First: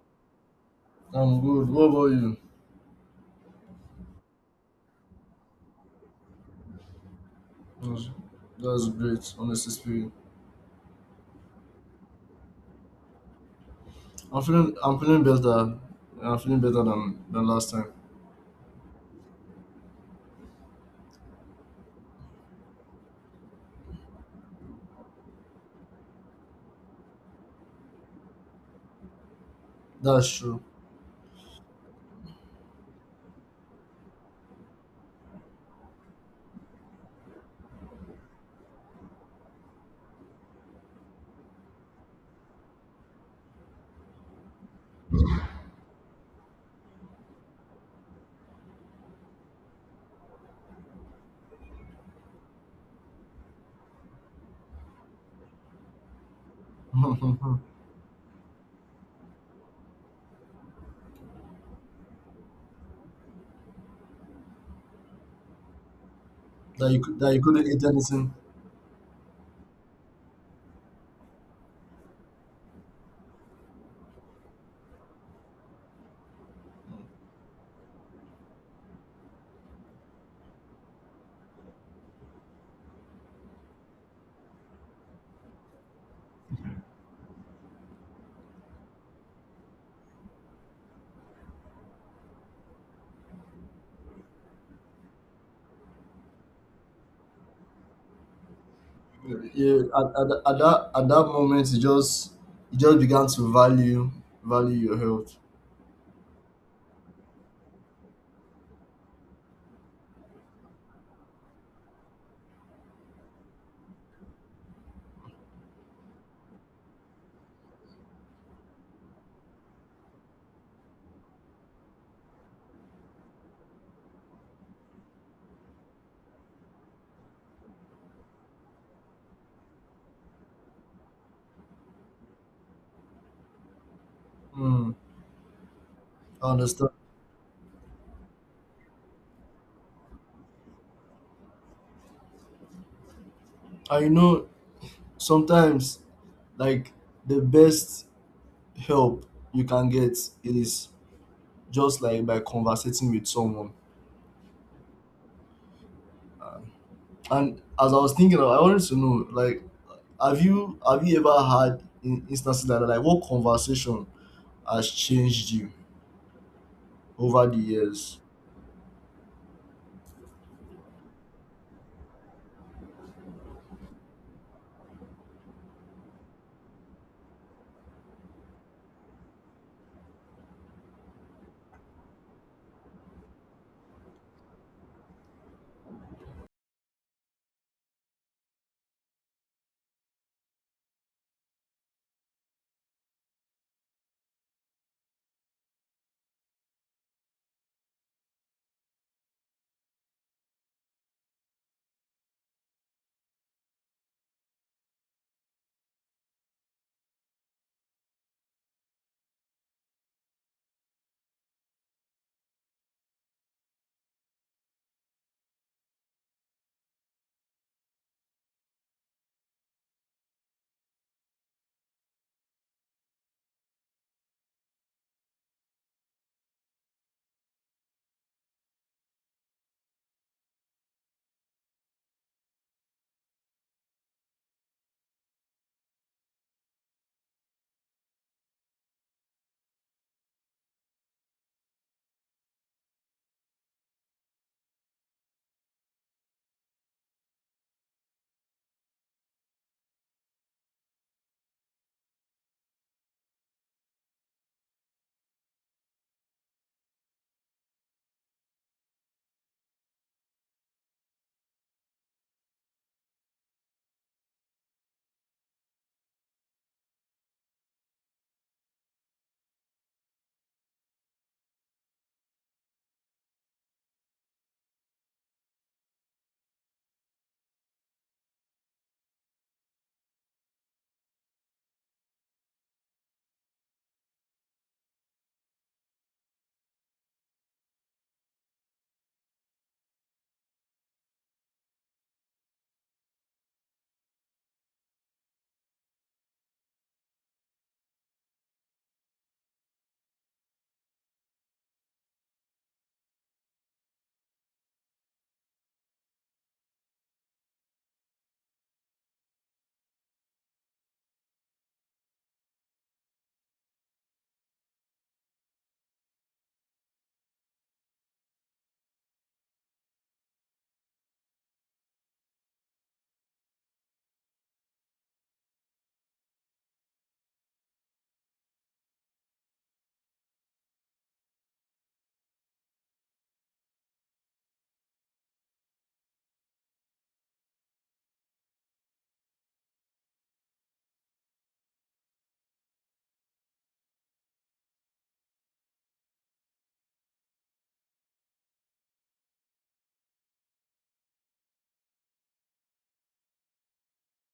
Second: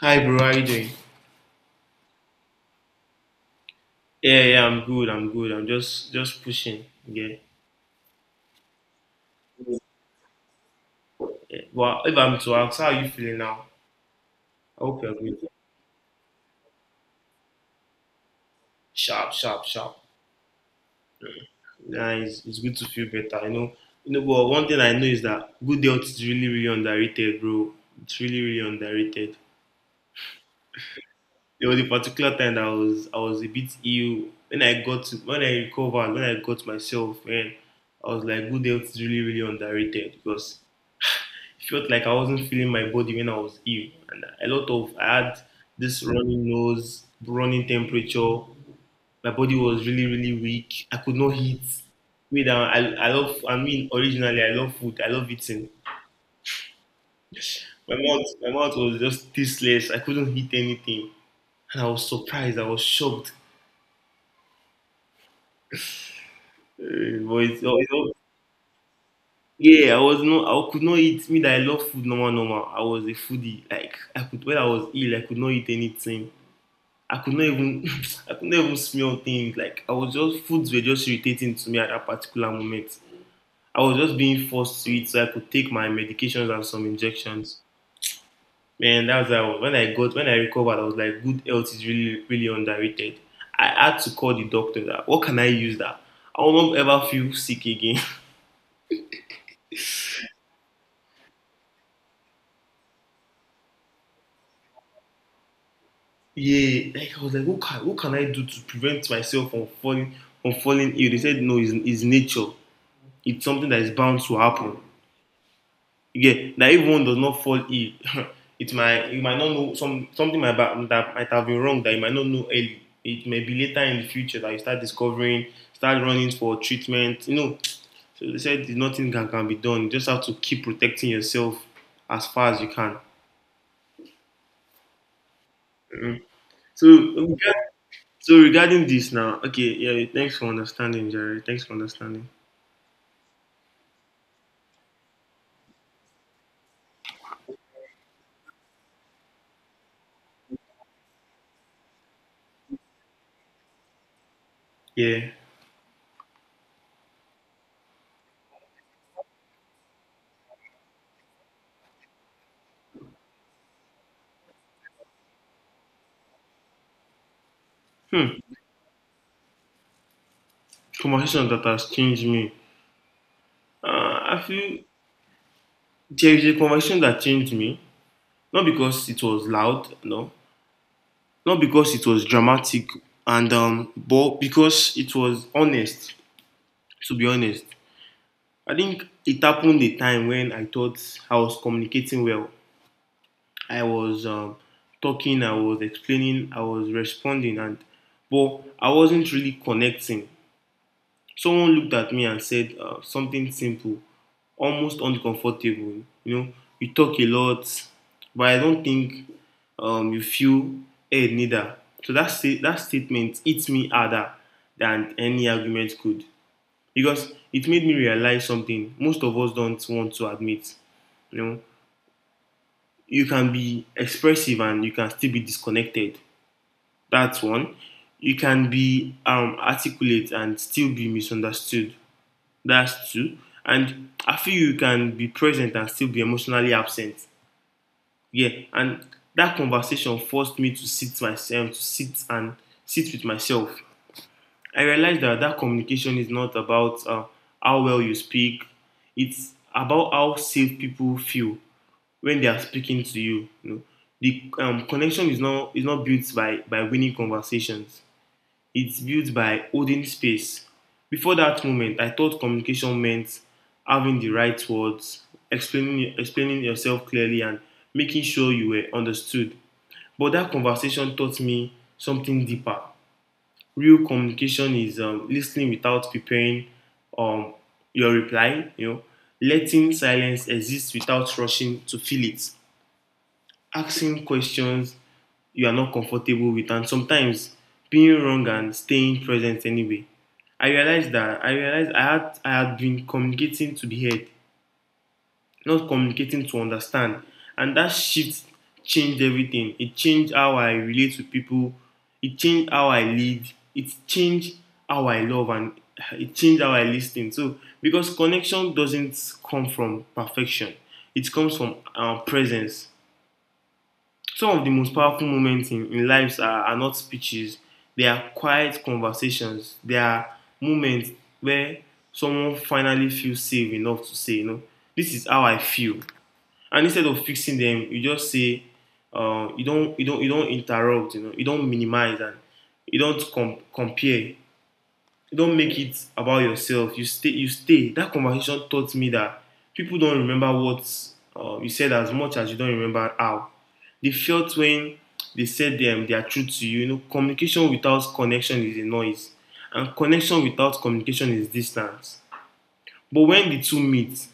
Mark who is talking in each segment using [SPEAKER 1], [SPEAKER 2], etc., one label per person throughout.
[SPEAKER 1] Hi bro, how you doing?
[SPEAKER 2] I'm good. What about you?
[SPEAKER 1] Yeah, I'm good. I'm good. I'm just pushing. Yeah.
[SPEAKER 2] That's, that's great, honestly speaking.
[SPEAKER 1] Yeah. Well, if I'm to ask, how are you feeling now?
[SPEAKER 2] I'm feeling
[SPEAKER 1] I
[SPEAKER 2] I'm
[SPEAKER 1] hope you're
[SPEAKER 2] feeling
[SPEAKER 1] good.
[SPEAKER 2] better. I'm feeling better than last time.
[SPEAKER 1] Sharp. Yeah, nah, it's good to feel better. You know. But one thing I know is that good health is really, really underrated, bro. It's really, really underrated.
[SPEAKER 2] That's true.
[SPEAKER 1] There was a particular time that I was a bit ill. When I recovered, when I got myself, and I was like, good health is really, really underrated because felt like I wasn't feeling my body when I was ill, and a lot of I had this running nose, running temperature. My body was really really weak. I could not eat. Wait, I love. I mean, originally I love food. I love eating.
[SPEAKER 2] that
[SPEAKER 1] My mouth was just tasteless. I couldn't eat anything, and I was surprised. I was shocked.
[SPEAKER 2] you cou- that you
[SPEAKER 1] But it's,
[SPEAKER 2] couldn't
[SPEAKER 1] oh,
[SPEAKER 2] eat
[SPEAKER 1] it's all-
[SPEAKER 2] anything.
[SPEAKER 1] yeah, I was no, I could not eat. Me that I love food, normal, normal. I was a foodie. Like I could, when I was ill, I could not eat anything. I could not even I could not even smell things. Like I was just foods were just irritating to me at that particular moment. I was just being forced to it so I could take my medications and some injections. Man, that's how when I recovered, I was like, good health is really really underrated. I had to call the doctor that what can I use that? I will not ever feel sick again.
[SPEAKER 2] Yeah, at that moment you just began to value your health.
[SPEAKER 1] yeah, like I was like, what can I do to prevent myself from falling ill? They said no, it's nature. It's something that is bound to happen. Yeah, that if one does not fall ill, it might you might not know that might have been wrong that you might not know early. It may be later in the future that you start discovering, start running for treatment. You know, so they said nothing can be done. You just have to keep protecting yourself as far as you can.
[SPEAKER 2] Mm.
[SPEAKER 1] Mhm.
[SPEAKER 2] I
[SPEAKER 1] So
[SPEAKER 2] understand.
[SPEAKER 1] regard- so regarding this now, okay, yeah, thanks for understanding, Jerry. Thanks for understanding.
[SPEAKER 2] And sometimes like the best help you can get is just like by conversating with someone.
[SPEAKER 1] Yeah.
[SPEAKER 2] And as I was thinking, I wanted to know, like, have you ever had instances like that? Like, what conversation has changed you over the years?
[SPEAKER 1] Hmm. Conversation that has changed me. I feel there is a conversation that changed me. Not because it was loud, no. Not because it was dramatic, and but because it was honest. To be honest, I think it happened a time when I thought I was communicating well. I was talking, I was explaining, I was responding, and but I wasn't really connecting. Someone looked at me and said something simple, almost uncomfortable. You know, you talk a lot, but I don't think you feel heard neither. So that statement hits me harder than any argument could because it made me realize something most of us don't want to admit. You know, you can be expressive and you can still be disconnected. That's one. You can be articulate and still be misunderstood. That's true. And I feel you can be present and still be emotionally absent. Yeah, and that conversation forced me to sit and sit with myself. I realized that communication is not about how well you speak. It's about how safe people feel when they are speaking to you. You know? The connection is not built by winning conversations. It's built by holding space. Before that moment, I thought communication meant having the right words, explaining yourself clearly, and making sure you were understood. But that conversation taught me something deeper. Real communication is listening without preparing um, your reply, you know, letting silence exist without rushing to fill it, asking questions you are not comfortable with and sometimes being wrong and staying present anyway. I realized I had been communicating to the head, not communicating to understand. And that shift changed everything. It changed how I relate to people, it changed how I lead, it changed how I love and it changed how I listen. So because connection doesn't come from perfection, it comes from our presence. Some of the most powerful moments in lives are not speeches. They are quiet conversations. They are moments where someone finally feels safe enough to say, you know, this is how I feel. And instead of fixing them, you just say, you don't interrupt. You know, you don't minimize and you don't com- compare. You don't make it about yourself. You stay. You stay. That conversation taught me that people don't remember what you said as much as you don't remember how. They felt when they said them their truth to you. You know, communication without connection is a noise, and connection without communication is distance. But when the two meet,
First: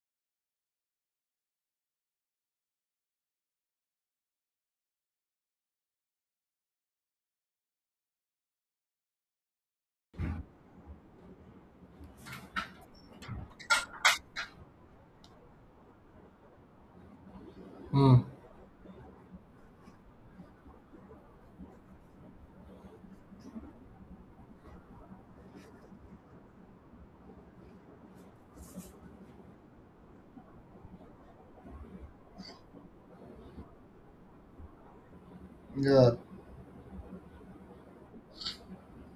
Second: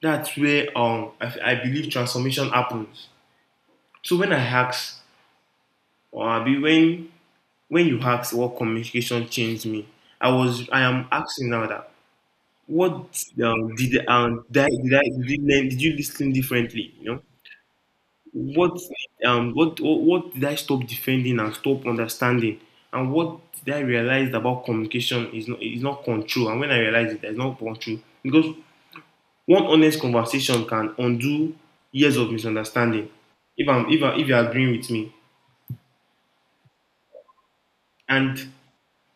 [SPEAKER 1] that's where I believe transformation happens. So when I asked, or I be when you asked, what communication changed me, I am asking now that What did I, did I did you learn, did you listen differently? You know
[SPEAKER 2] Hmm.
[SPEAKER 1] what what did I stop defending and stop understanding, and what did I realize about communication is not control, and when I realized it, there's not control because one honest conversation can undo years of misunderstanding. If I'm if I, if you're agreeing with me,
[SPEAKER 2] Yeah.
[SPEAKER 1] and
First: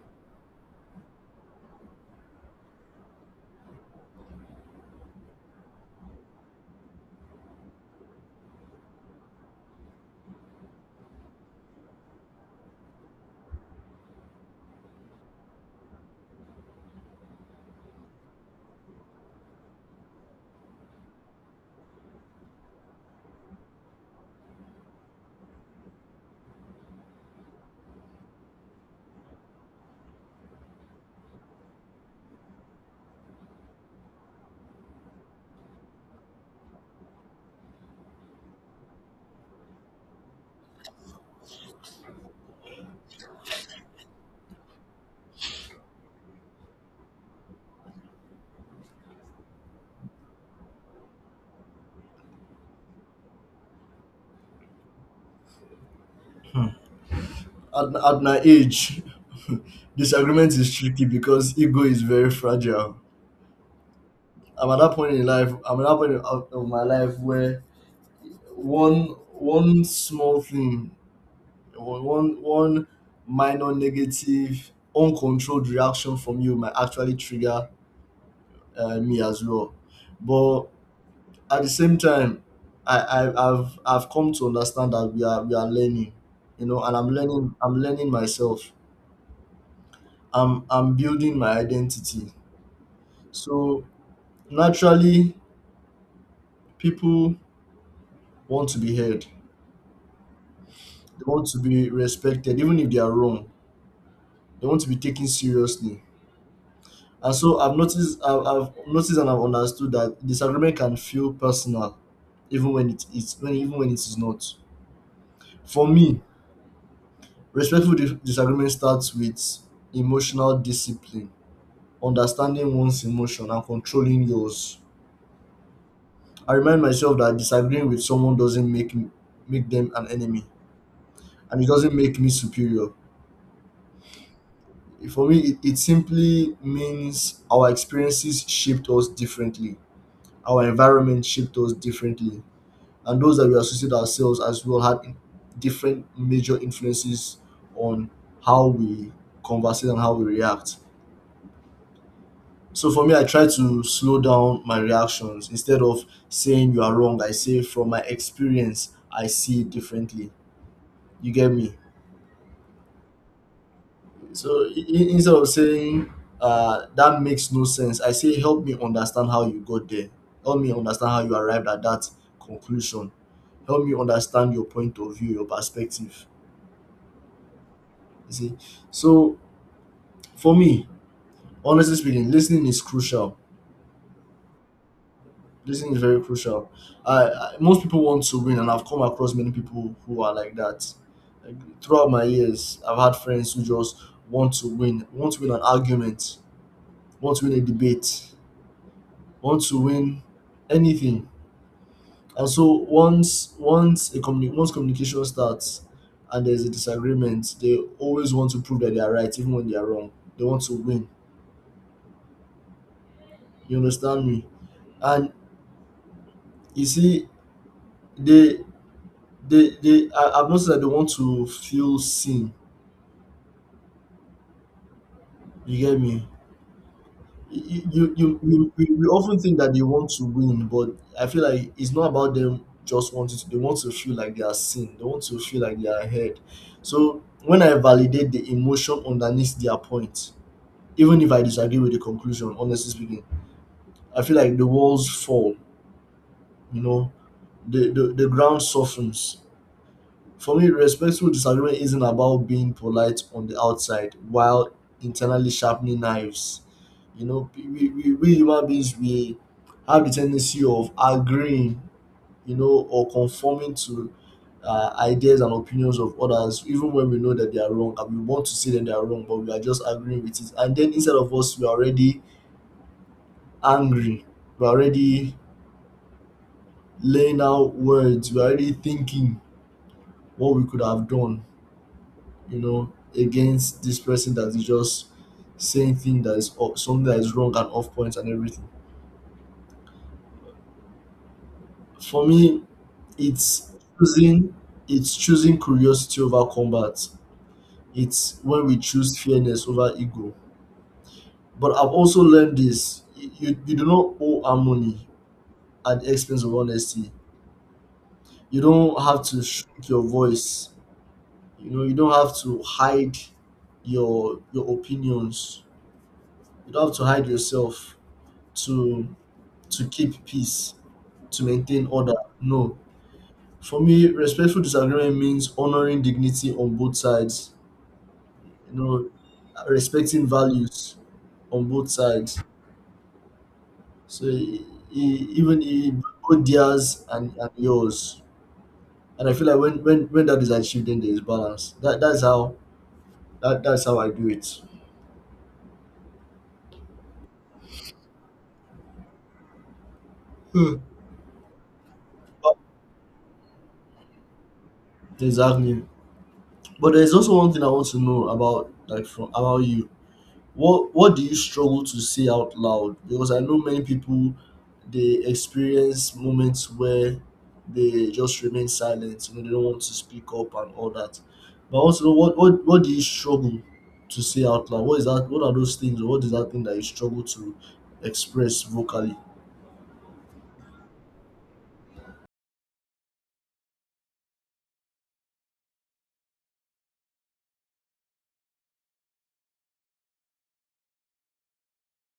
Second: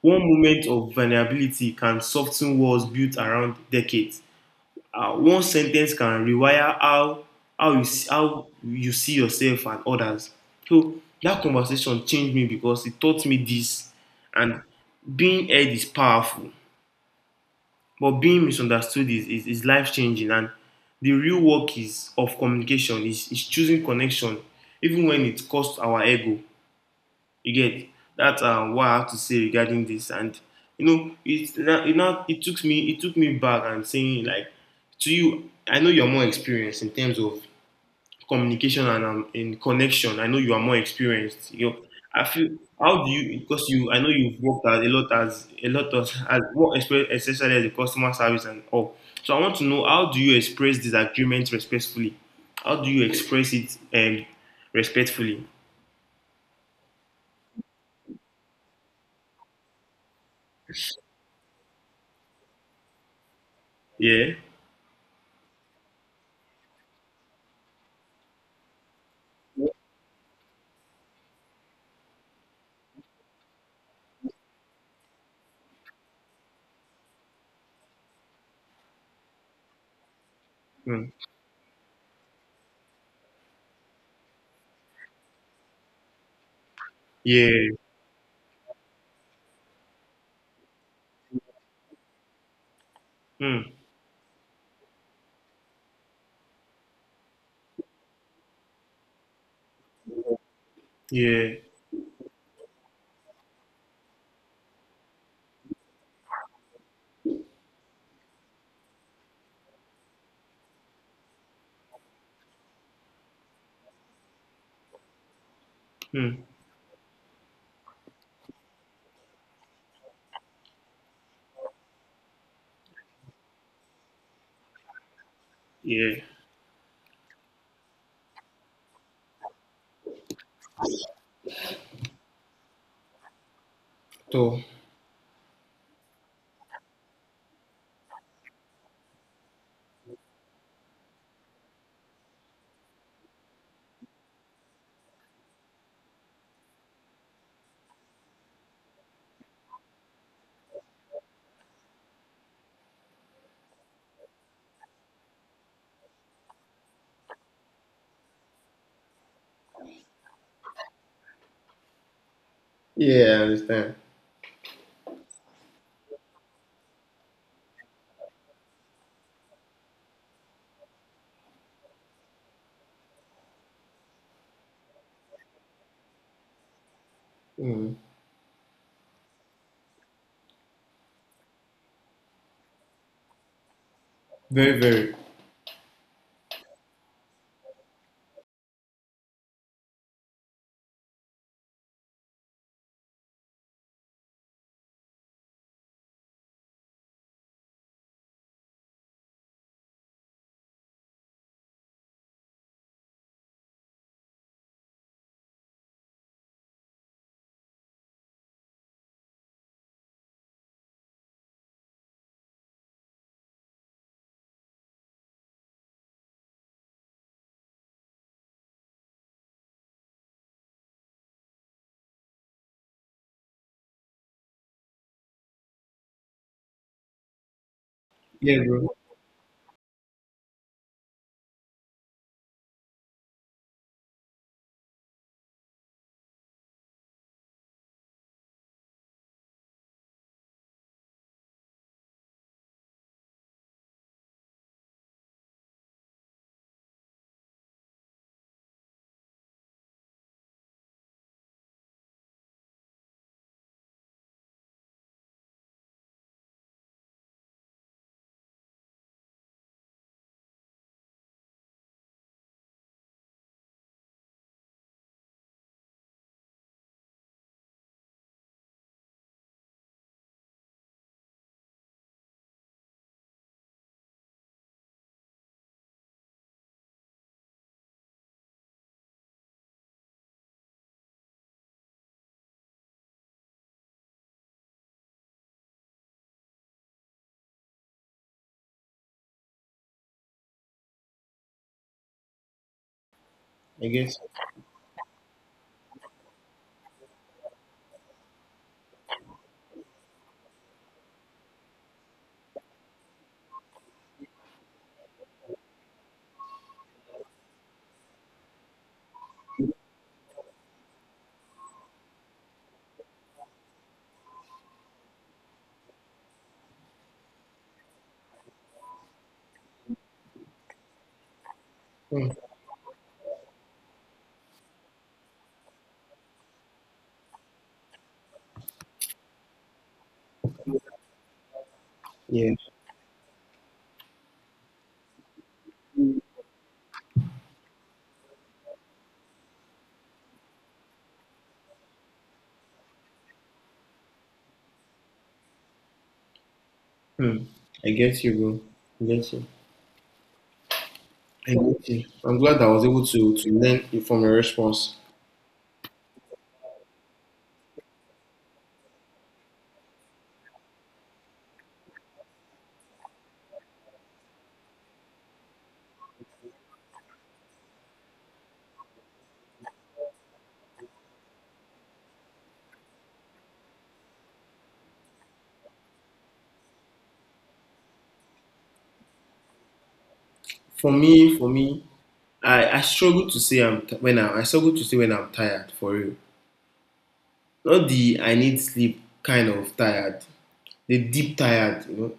[SPEAKER 1] one moment of vulnerability can soften walls built around decades. One sentence can rewire how you see, yourself and others. So that conversation changed me because it taught me this, and being heard is powerful, but being misunderstood is life changing. And the real work is of communication is choosing connection even when it costs our ego. You get That's what I have to say regarding this. And you know, it not it took me back and saying like to you, I know you're more experienced in terms of communication and in connection. I know you are more experienced. You know, I feel how do you because you I know you've worked as a lot of especially as a customer service and all. So I want to know, how do you express disagreement respectfully? How do you express it respectfully?
[SPEAKER 2] At my age, disagreement is tricky because ego is very fragile.
[SPEAKER 1] Yeah.
[SPEAKER 2] I'm at that point in life. I'm at that point of my life where one one small thing, one minor negative, uncontrolled reaction from you might actually trigger me as well. But
[SPEAKER 1] Mm.
[SPEAKER 2] at the same time, I've come to understand that we are learning, and I'm learning I'm
[SPEAKER 1] Yeah.
[SPEAKER 2] learning myself. I'm building my identity.
[SPEAKER 1] Hmm.
[SPEAKER 2] So naturally, people want to be heard. They want
[SPEAKER 1] Yeah.
[SPEAKER 2] to be respected, even if they are wrong. They want to be taken seriously. And so I've noticed and I've understood that disagreement can feel personal, even when it is not. For me,
[SPEAKER 1] Hmm.
[SPEAKER 2] respectful disagreement starts with emotional discipline, understanding one's emotion and controlling yours.
[SPEAKER 1] Yeah.
[SPEAKER 2] I remind myself that disagreeing with someone doesn't make them an enemy, and it doesn't make me superior.
[SPEAKER 1] So.
[SPEAKER 2] For me, it simply means our experiences shaped us differently, our environment shaped us differently, and those that we associate ourselves as well had different major influences on how we converse and how we react. So for me, I try to slow down my reactions. Instead of saying you are wrong, I say from my experience, I see it differently. You get me?
[SPEAKER 1] Yeah, I understand.
[SPEAKER 2] So instead of saying that makes no sense, I say help me understand how you got there. Help me understand how you arrived at that conclusion. Help me understand your point of view, your perspective. You see? So for me, honestly speaking, listening is crucial.
[SPEAKER 1] Very, very.
[SPEAKER 2] This thing is very crucial. I Most people want to win, and I've come across many people who are like that. Like, throughout my years, I've had friends who just want to win an argument, want to win a debate, want to win anything. And so once communication starts and there's a disagreement, they always want to prove that they are right, even when they are wrong. They want to win. You understand me? And you see, they I've noticed that they want to feel seen. You get me? You you
[SPEAKER 1] Yeah,
[SPEAKER 2] you
[SPEAKER 1] bro.
[SPEAKER 2] you you often think that they want to win, but I feel like it's not about them just wanting to. They want to feel like they are seen. They want to feel like they are ahead. So when I validate the emotion underneath their point, even if I disagree with the conclusion, honestly speaking, I feel like the walls fall. You know, the ground softens. For me, respectful disagreement isn't about being polite on the outside while internally sharpening knives. We human beings, we have the tendency of agreeing, or conforming to ideas and opinions of others, even when we know that they are wrong and we want to say that they are wrong, but we are just agreeing with it. And then instead of us, we are already angry, we're already laying out words, we're already thinking what we could have done you know, against this person that is just saying thing that is off, something that is wrong and off point and everything. For me, it's
[SPEAKER 1] I guess.
[SPEAKER 2] choosing it's choosing curiosity over combat. It's when we choose fairness over ego. But I've also learned this: you do not owe harmony at the expense of honesty. You don't have to shrink your voice. You don't have to hide your opinions. You don't have to hide yourself to to keep peace, to maintain order.
[SPEAKER 1] Hmm.
[SPEAKER 2] No. For me, respectful disagreement means honoring dignity on both sides, you know, respecting values on both sides.
[SPEAKER 1] Yeah.
[SPEAKER 2] So e- even e- both theirs and yours. And I feel like when that is achieved, then there is balance. That's how I do it.
[SPEAKER 1] Hmm. I get you, bro. I get you.
[SPEAKER 2] Hmm.
[SPEAKER 1] I get you. I'm glad I was able to learn it from your response.
[SPEAKER 2] Exactly. But there's also one thing I want to know about like from about you. What do you struggle to say out loud? Because I know many people they experience moments where they just remain silent, they don't want to speak up and all that. But also what do you struggle to say out loud? What is that what are those things or what is that thing that you struggle to express vocally?
[SPEAKER 1] For me, I struggle to say I struggle to say when I'm tired for real. Not the I need sleep kind of tired. The deep tired, you know,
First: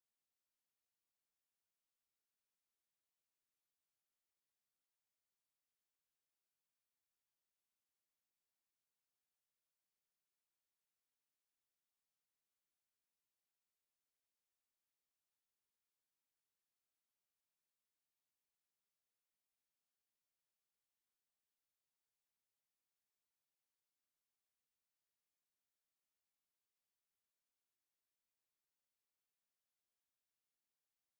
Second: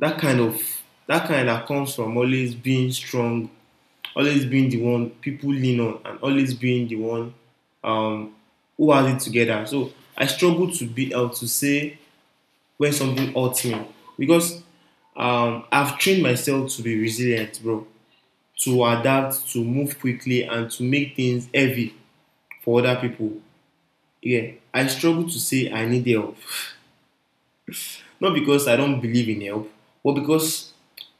[SPEAKER 1] that kind of that kind that comes from always being strong always being the one people lean on and always being the one um, who has it together. So I struggle to be able to say when something hurts me because I've trained myself to be resilient, bro, to adapt, to move quickly, and to make things heavy for other people. Yeah, I struggle to say I need help, not because I don't believe in help, but because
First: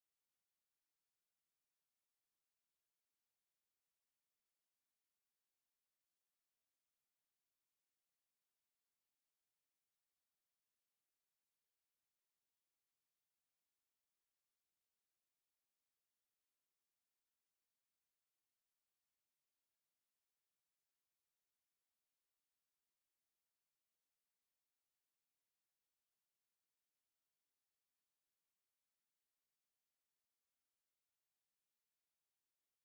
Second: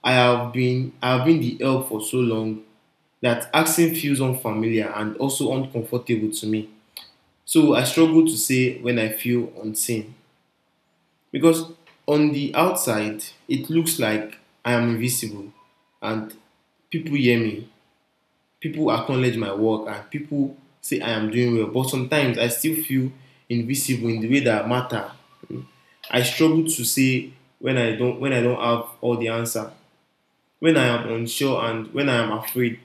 [SPEAKER 1] I've been the help for so long that accent feels unfamiliar and also uncomfortable to me. So I struggle to say when I feel unseen. Because on the outside, it looks like I am invisible and people hear me, people acknowledge my work, and people say I am doing well. But sometimes I still feel invisible in the way that matter. I struggle to say when I don't have all the answer, when I am unsure and when I am afraid.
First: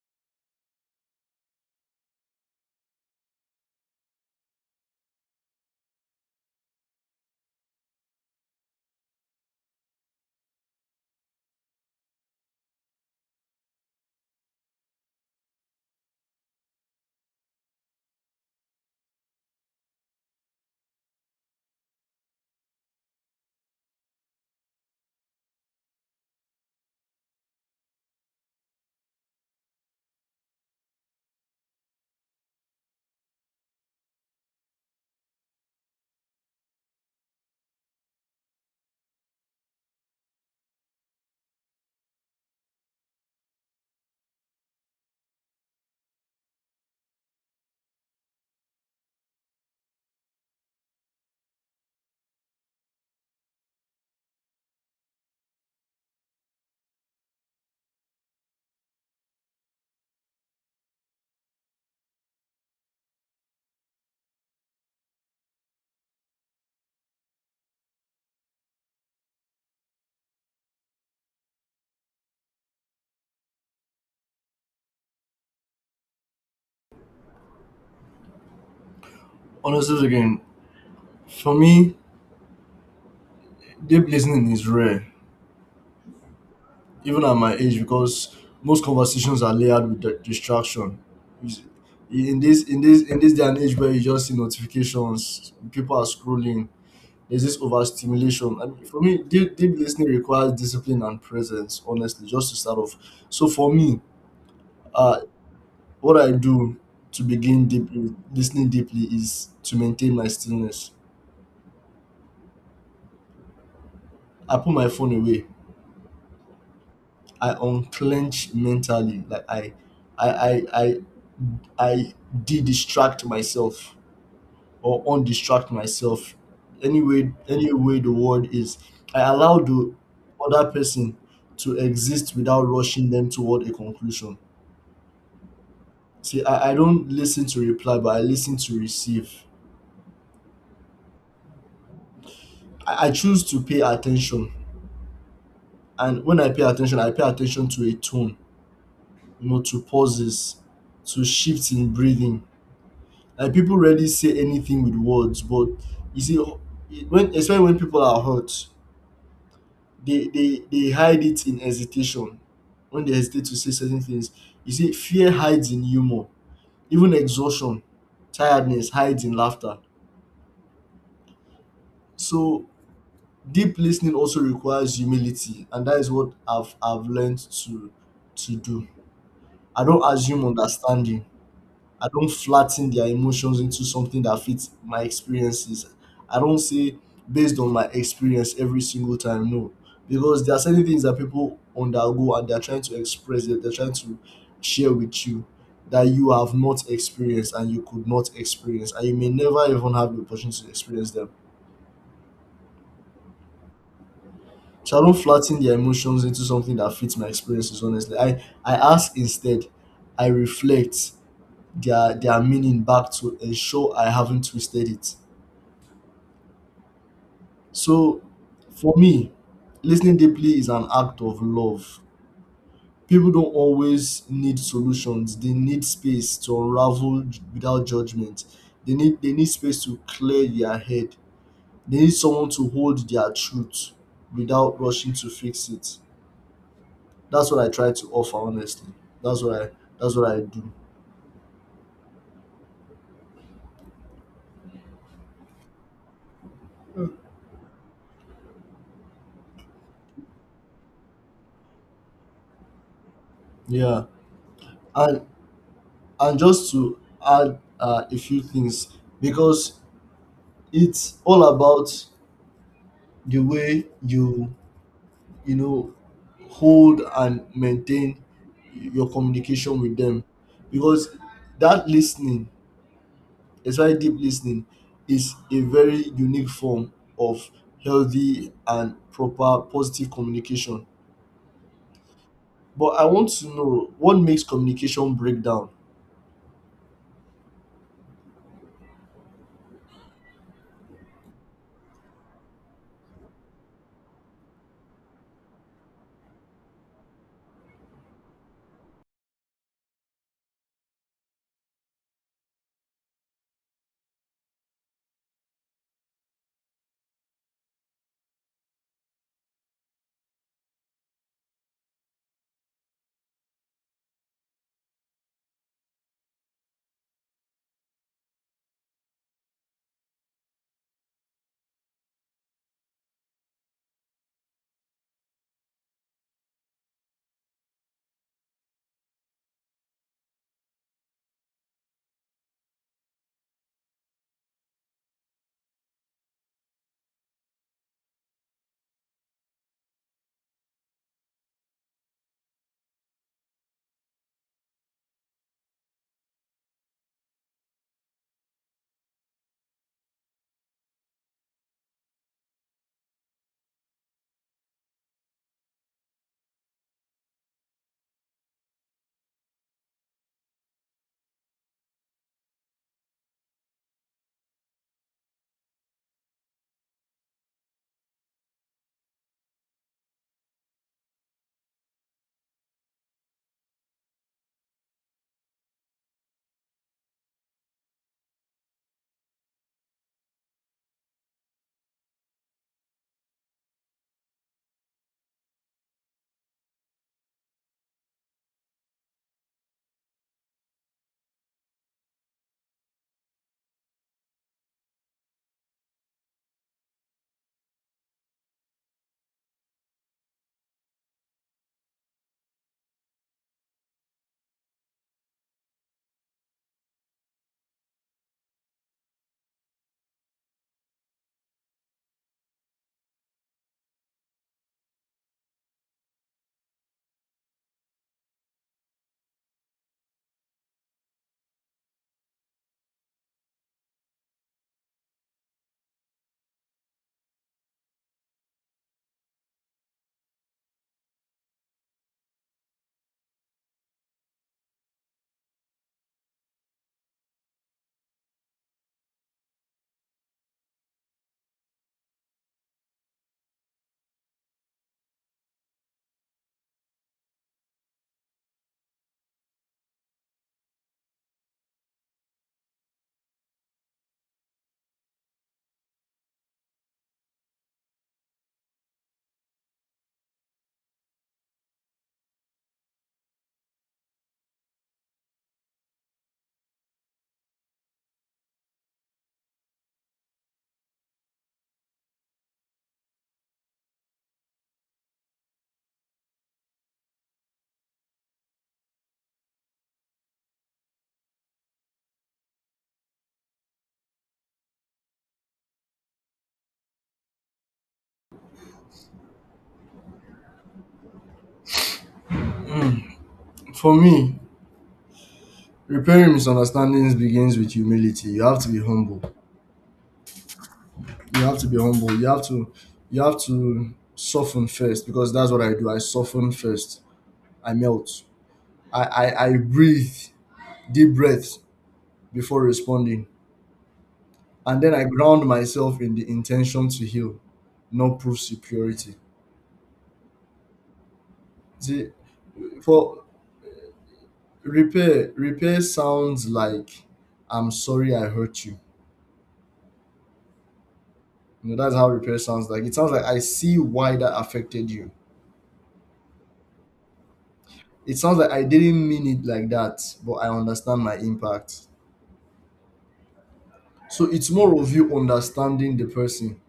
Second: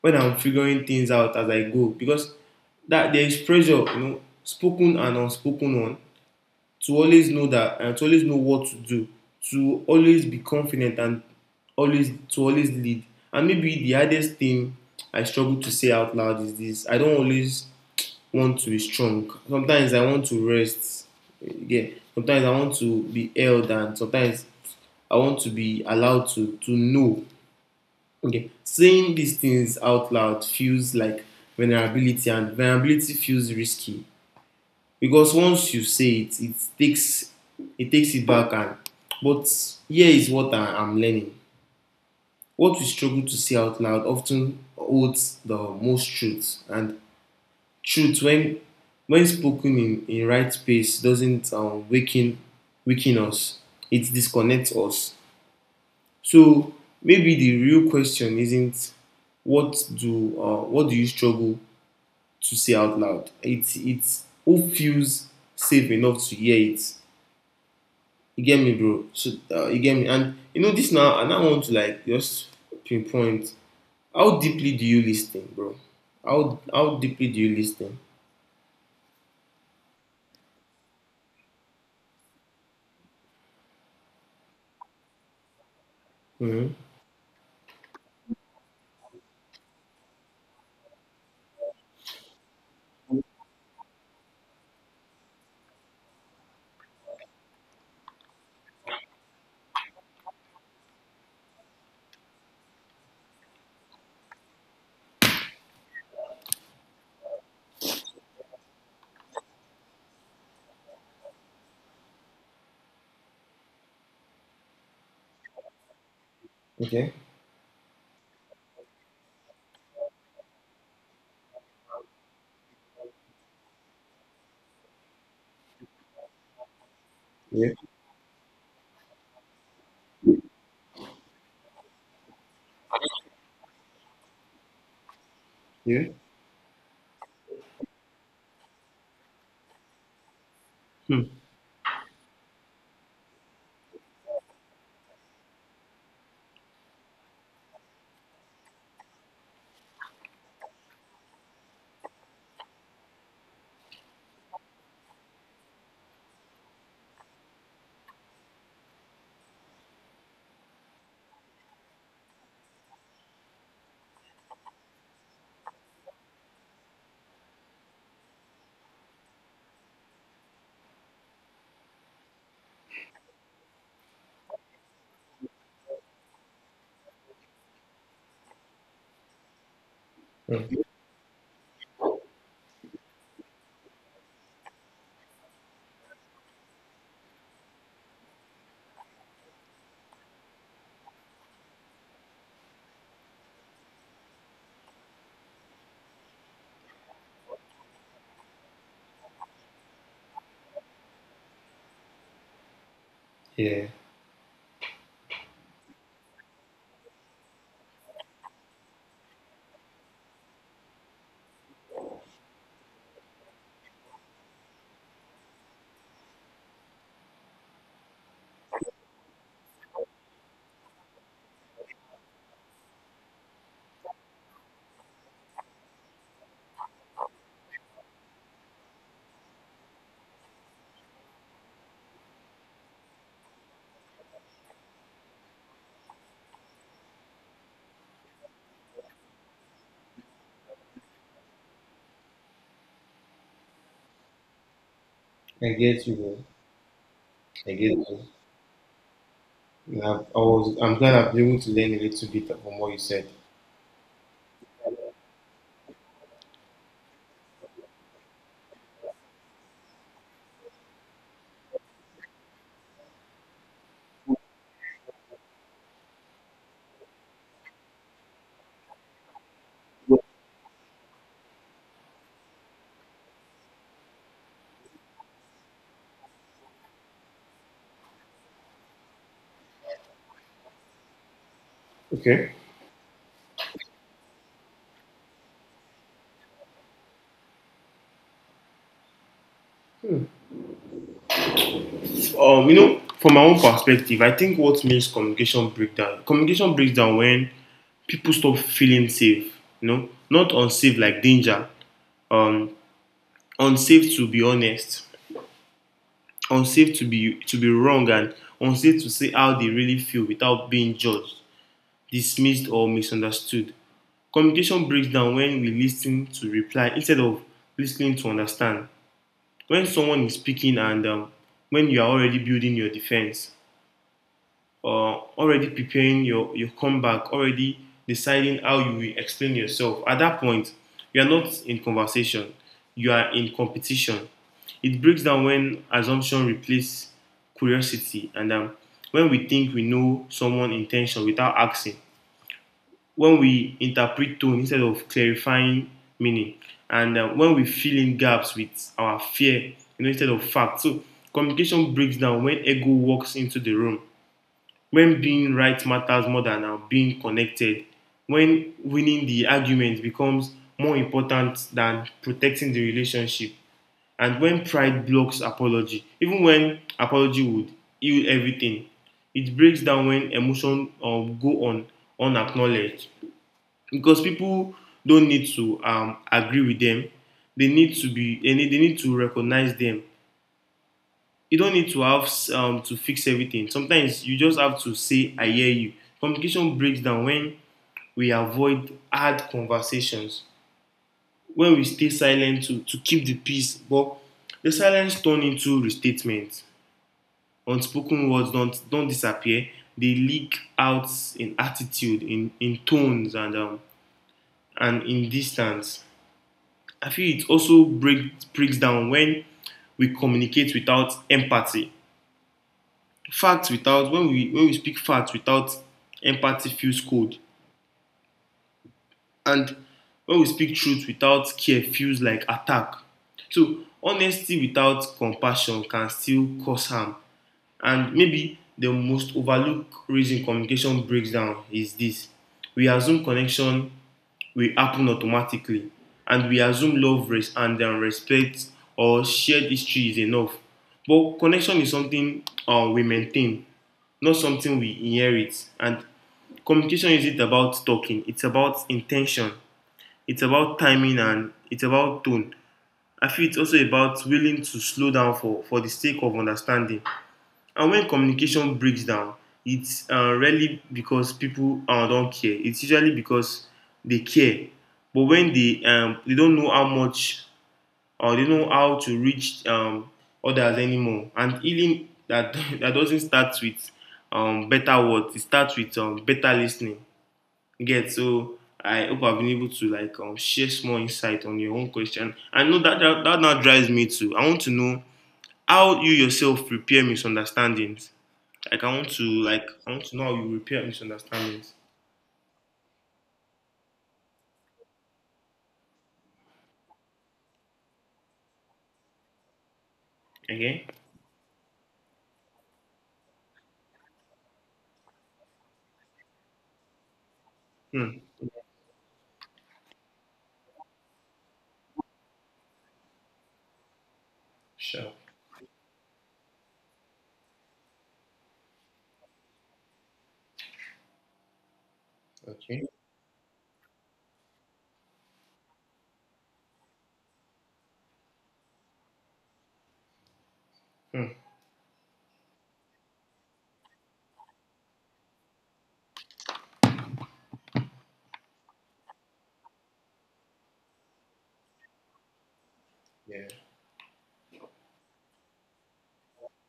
[SPEAKER 1] When I'm figuring things out as I go because that there is pressure, you know, spoken and unspoken one, to always know that and to always know what to do, to always be confident and always to always lead. And maybe the hardest thing I struggle to say out loud is this: I don't always want to be strong. Sometimes I want to rest. Yeah. Sometimes I want to be held, and sometimes I want to be allowed to know. Okay, saying these things out loud feels like vulnerability, and vulnerability feels risky because once you say it, it takes it back. And but here is what I'm learning: what we struggle to say out loud often holds the most truth, and truth when spoken in right space doesn't weaken us; it disconnects us. So maybe the real question isn't what do you struggle to say out loud. It's who feels safe enough to hear it. You get me, bro. So you get me, and you know this now. And I want to like just pinpoint how deeply do you listen, bro? How deeply do you listen?
[SPEAKER 2] Honestly, again, for me, deep listening is rare,
[SPEAKER 1] Mm-hmm.
[SPEAKER 2] even at my age, because most conversations are layered with distraction. Is- in this day and age where you just see notifications, people are scrolling. There's this overstimulation, and for me, deep, deep listening requires discipline and presence. Honestly, just to start off. So for me, uh, what I do to begin deeply listening deeply is to maintain my stillness. I put my phone away.
[SPEAKER 1] Okay.
[SPEAKER 2] I unclench mentally, like I I I, I de-distract myself or undistract myself. Anyway,
[SPEAKER 1] Yeah.
[SPEAKER 2] any way the word is, I allow the other person to exist without rushing them toward a conclusion.
[SPEAKER 1] Yeah.
[SPEAKER 2] See, I don't listen to reply, but I listen to receive.
[SPEAKER 1] Hmm.
[SPEAKER 2] I choose to pay attention. And when I pay attention to a tone, to pauses, to shifts in breathing. Like people rarely say anything with words, but you see, when especially when people are hurt, they hide it in hesitation when they hesitate to say certain things. You see, fear hides in humor. Even exhaustion, tiredness hides in laughter. So deep listening also requires humility, and that is what I've learned to to do. I don't assume
[SPEAKER 1] Mm.
[SPEAKER 2] understanding. I don't flatten their emotions into something that fits my experiences. I don't say based on my experience every single time, no. Because there are certain things that people undergo and they're trying to express, they're trying to share with you that you have not experienced and you could not experience, and you may never even have the opportunity to experience them.
[SPEAKER 1] Yeah,
[SPEAKER 2] So I don't flatten their emotions into something that fits my experiences, honestly. I ask instead, I reflect their meaning back to ensure I haven't twisted it. So for me, listening deeply is an act of love. People don't always need solutions. They need space to unravel without judgment. They need space to clear their head. They need someone to hold their truth without rushing to fix it. That's what I try to offer honestly. That's what I that's what I do.
[SPEAKER 1] I get you, bro. I get you. And I'm glad I've been able to learn a little bit from what you said.
[SPEAKER 2] Yeah. And and just to add a few things, because it's all about the way you you know hold and maintain your communication with them, because that listening, especially deep listening, is a very unique form of healthy and proper positive communication.
[SPEAKER 1] Okay.
[SPEAKER 2] But I want to know what makes communication break down.
[SPEAKER 1] You know, from my own perspective, I think what makes communication break down. Communication breaks down when people stop feeling safe. You know, not unsafe like danger. Um, Unsafe to be honest. Unsafe to be wrong and unsafe to say how they really feel without being judged, dismissed or misunderstood. Communication breaks down when we listen to reply instead of listening to understand. When someone is speaking and when you are already building your defense. Already preparing your comeback, already deciding how you will explain yourself. At that point, you are not in conversation, you are in competition. It breaks down when assumption replaces curiosity and when we think we know someone's intention without asking, when we interpret tone instead of clarifying meaning, and when we fill in gaps with our fear, you know, instead of facts. So communication breaks down when ego walks into the room, when being right matters more than being connected, when winning the argument becomes more important than protecting the relationship, and when pride blocks apology, even when apology would heal everything. It breaks down when emotion go on unacknowledged, because people don't need to agree with them; they need to they need to recognize them. You don't need to have to fix everything. Sometimes you just have to say, I hear you. Communication breaks down when we avoid hard conversations, when we stay silent to keep the peace. But the silence turns into restatements. Unspoken words don't disappear. They leak out in attitude, in tones, and in distance. I feel it also breaks down when we communicate without empathy. Fact without When we speak fact without empathy feels cold, and when we speak truth without care feels like attack. So honesty without compassion can still cause harm. And maybe the most overlooked reason communication breaks down is this: we assume connection will happen automatically, and we assume love and respect or shared history is enough. But connection is something we maintain, not something we inherit. And communication isn't about talking, it's about intention, it's about timing, and it's about tone. I feel it's also about willing to slow down for the sake of understanding. And when communication breaks down, it's rarely because people don't care. It's usually because they care, but when they don't know how much, or they know how to reach others anymore. And healing that that doesn't start with better words. It starts with better listening. You Get so. I hope I've been able to like share small insight on your own question. I know that now drives me too. I want to know how you yourself prepare misunderstandings. I want to know how you repair misunderstandings.
[SPEAKER 2] For me, repairing misunderstandings begins with humility. You have to be humble.
[SPEAKER 1] Okay.
[SPEAKER 2] You have to soften first, because that's what I do. I soften first. I
[SPEAKER 1] Hmm.
[SPEAKER 2] melt. I breathe deep breaths before responding, and then I
[SPEAKER 1] Sure.
[SPEAKER 2] ground myself in the intention to heal, not prove superiority. See,
[SPEAKER 1] Okay.
[SPEAKER 2] for repair sounds like I'm sorry I hurt you.
[SPEAKER 1] Hmm.
[SPEAKER 2] That's how repair sounds like. It sounds like I see why that affected you. It sounds like I didn't mean it like that, but I understand my impact.
[SPEAKER 1] Yeah.
[SPEAKER 2] So it's more of you understanding the person,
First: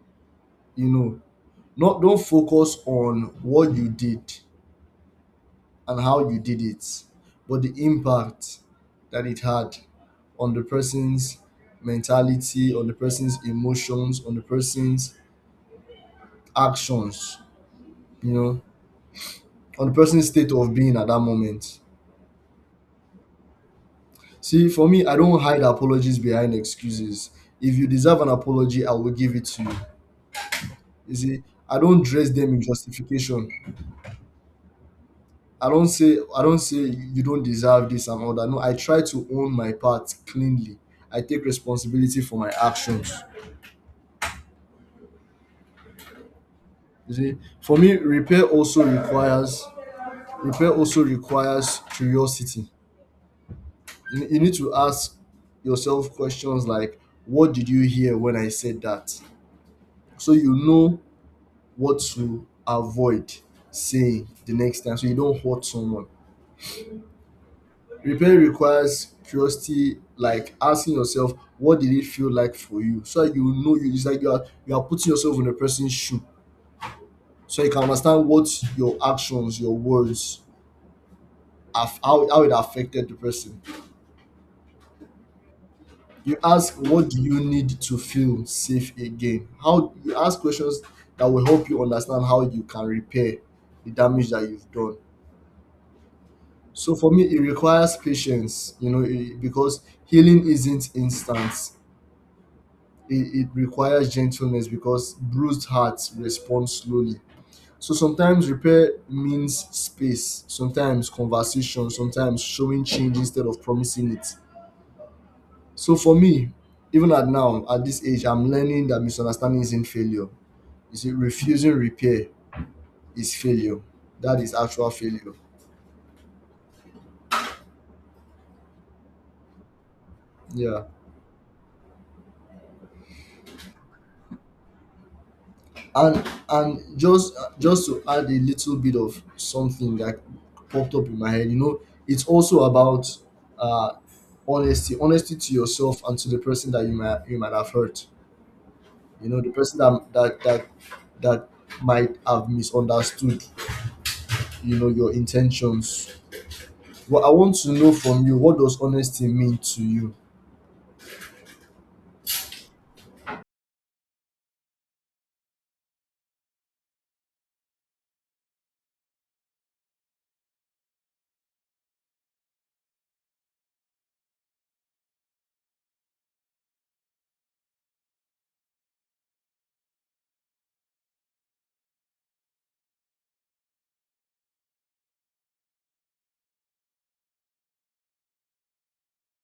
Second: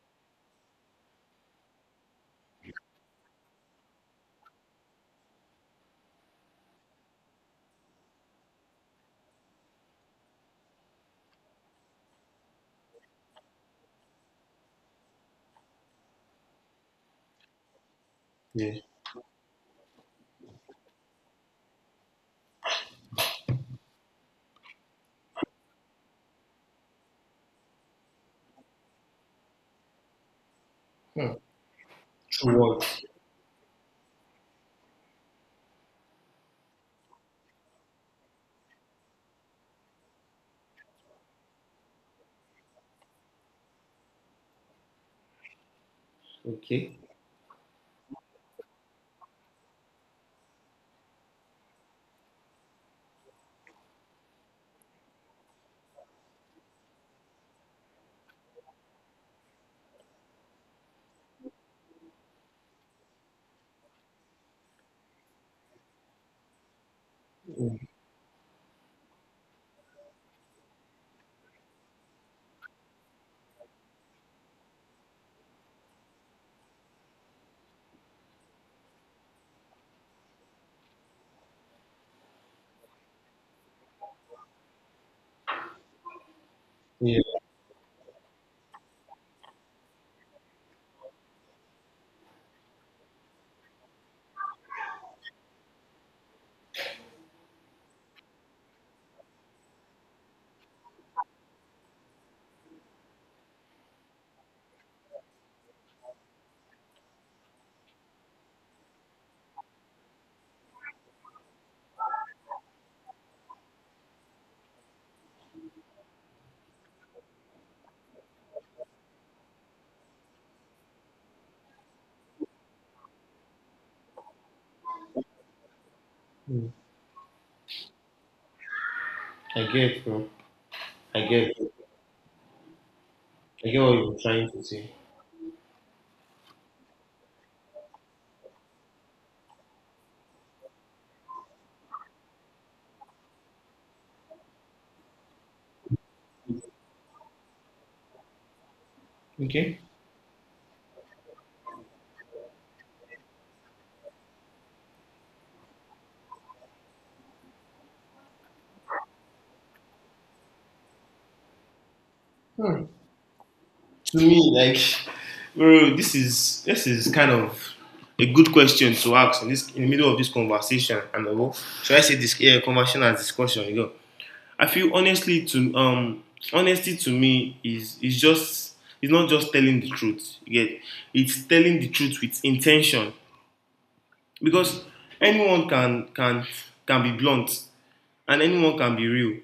[SPEAKER 2] you know. Not don't focus on what you did and how you did it, but the impact that it had on the person's mentality, on the person's emotions, on the person's actions, you know,
[SPEAKER 1] Yeah.
[SPEAKER 2] on the person's state of being at that moment. See, for me, I don't hide apologies behind excuses. If you deserve an apology, I will give it to you. You
[SPEAKER 1] Hmm.
[SPEAKER 2] see, I don't dress them
[SPEAKER 1] True
[SPEAKER 2] in
[SPEAKER 1] words.
[SPEAKER 2] justification. I don't say you don't deserve this and all that. No, I try to own my part cleanly. I take responsibility for my actions.
[SPEAKER 1] Okay.
[SPEAKER 2] You see, for me, repair also requires curiosity. You need to ask yourself questions like, "What did you hear when I said that?" So you know what to avoid saying the next time, so you don't hurt someone.
[SPEAKER 1] Hmm.
[SPEAKER 2] Repair requires curiosity, like asking yourself, "What did it feel like for you?" So that you know you it's like you are putting yourself in a person's shoe, so you can understand what your actions, your words how it affected the person. You ask, what do
[SPEAKER 1] Yeah.
[SPEAKER 2] you need to feel safe again? How you ask questions that will help you understand how you can repair the damage that you've done. So for me, it requires patience, because healing isn't instant. It requires gentleness because bruised hearts respond slowly. So sometimes repair means space, sometimes conversation, sometimes showing change instead of promising it. So for me, at this age, I'm learning that misunderstanding isn't failure. You see, refusing repair is failure. That is actual failure.
[SPEAKER 1] Hmm. I get, bro.
[SPEAKER 2] Yeah.
[SPEAKER 1] I get. I get what you're trying to say.
[SPEAKER 2] And and just to add a little bit of something that popped up in my head, it's also about uh honesty. Honesty to yourself and to the person that you might have hurt. You know, the person
[SPEAKER 1] Okay.
[SPEAKER 2] that might have misunderstood, your intentions. Well, I want to know from you, what does honesty mean to you?
[SPEAKER 1] Hmm. To me, like, bro, this is kind of a good question to ask in this in the middle of this conversation. And should I say this, yeah, conversation as discussion? You go. I feel honestly to honesty to me is just, it's not just telling the truth. Yet it's telling the truth with intention, because anyone can can be blunt and anyone can be real.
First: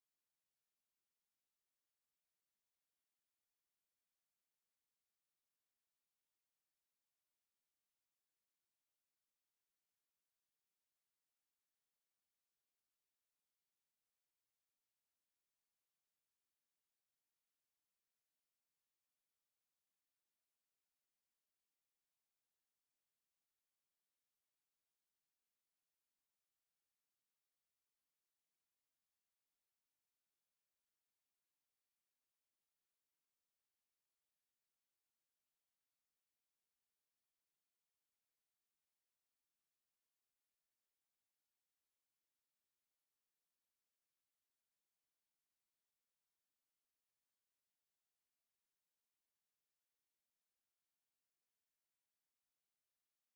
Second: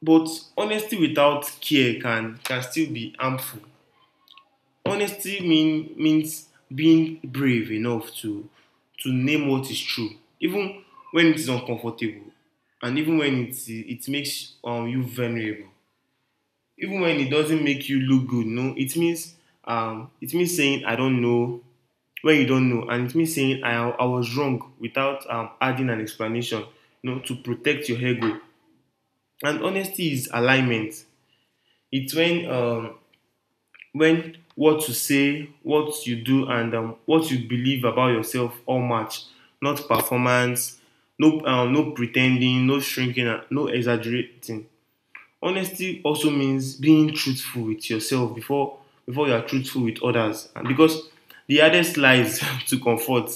[SPEAKER 1] But honesty without care can still be harmful. Honesty means being brave enough to name what is true, even when it is uncomfortable and even when it makes you vulnerable. Even when it doesn't make you look good. No, it means it means saying I don't know when you don't know, and it means saying I was wrong without adding an explanation, you know, to protect your ego. And honesty is alignment. It's when what you say, what you do, and what you believe about yourself all match. Not performance, no no pretending, no shrinking, no exaggerating. Honesty also means being truthful with yourself before you are truthful with others, and because the hardest lies to comfort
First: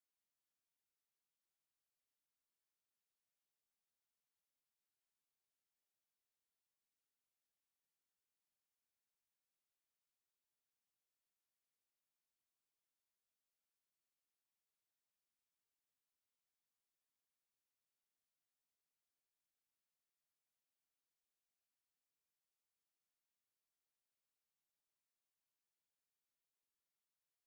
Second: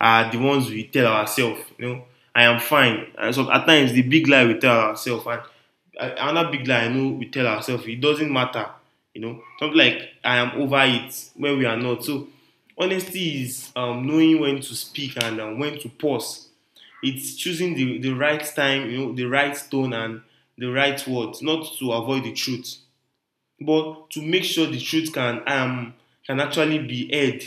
[SPEAKER 1] are the ones we tell ourselves, you know, I am fine. And so at times the big lie we tell ourselves, and another big lie I know we tell ourselves, it doesn't matter, you know, something like I am over it when we are not. So honesty is knowing when to speak and when to pause. It's choosing the right time, you know, the right tone and the right words, not to avoid the truth, but to make sure the truth can actually be heard.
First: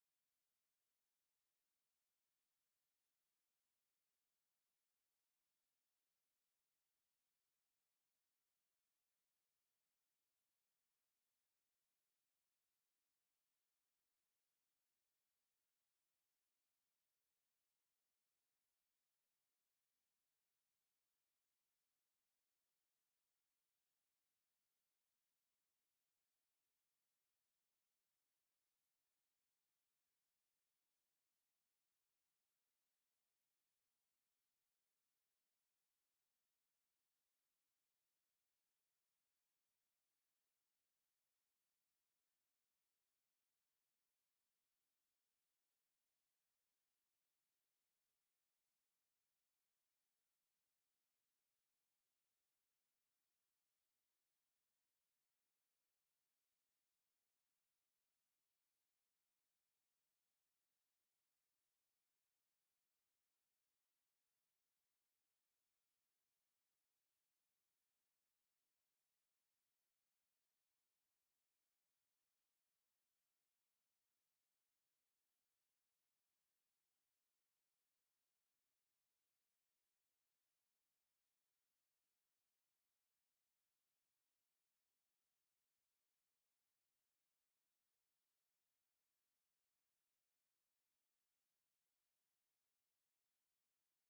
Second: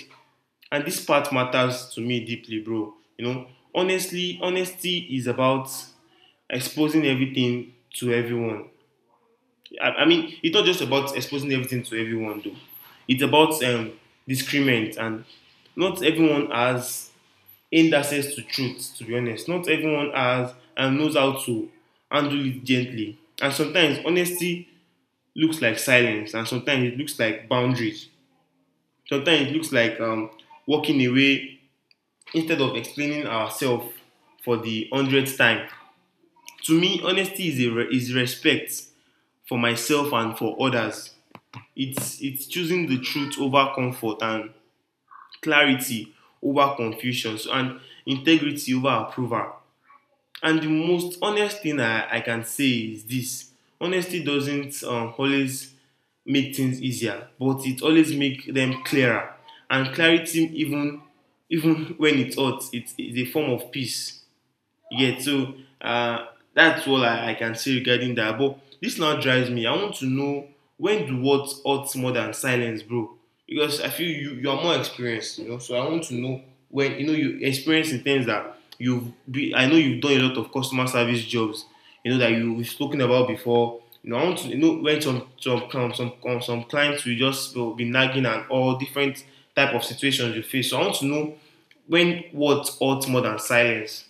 [SPEAKER 1] And this part matters to me deeply, bro. You know, honestly, honesty is about exposing everything to everyone. I mean, it's not just about exposing everything to everyone, though. It's about discriminant, and not everyone has aimed access to truth, to be honest. Not everyone has and knows how to handle it gently. And sometimes honesty looks like silence, and sometimes it looks like boundaries. Sometimes it looks like walking away instead of explaining ourselves for the hundredth time. To me, honesty is, is respect for myself and for others. It's choosing the truth over comfort, and clarity over confusion, so, and integrity over approval. And the most honest thing I can say is this: honesty doesn't always make things easier, but it always makes them clearer. And clarity, even when it hurts, it's a form of peace. Yeah, so uh, that's all I can say regarding that. But this now drives me. I want to know, when do words hurt more than silence, bro? Because I feel you are more experienced, you know. So I want to know, when you know you experience in things that you've be, I know you've done a lot of customer service jobs, you know, that you, we've spoken about before. You know, I want to you know when some clients will just will be nagging and all different type of situations you face. So I want to know when words hurt more than silence.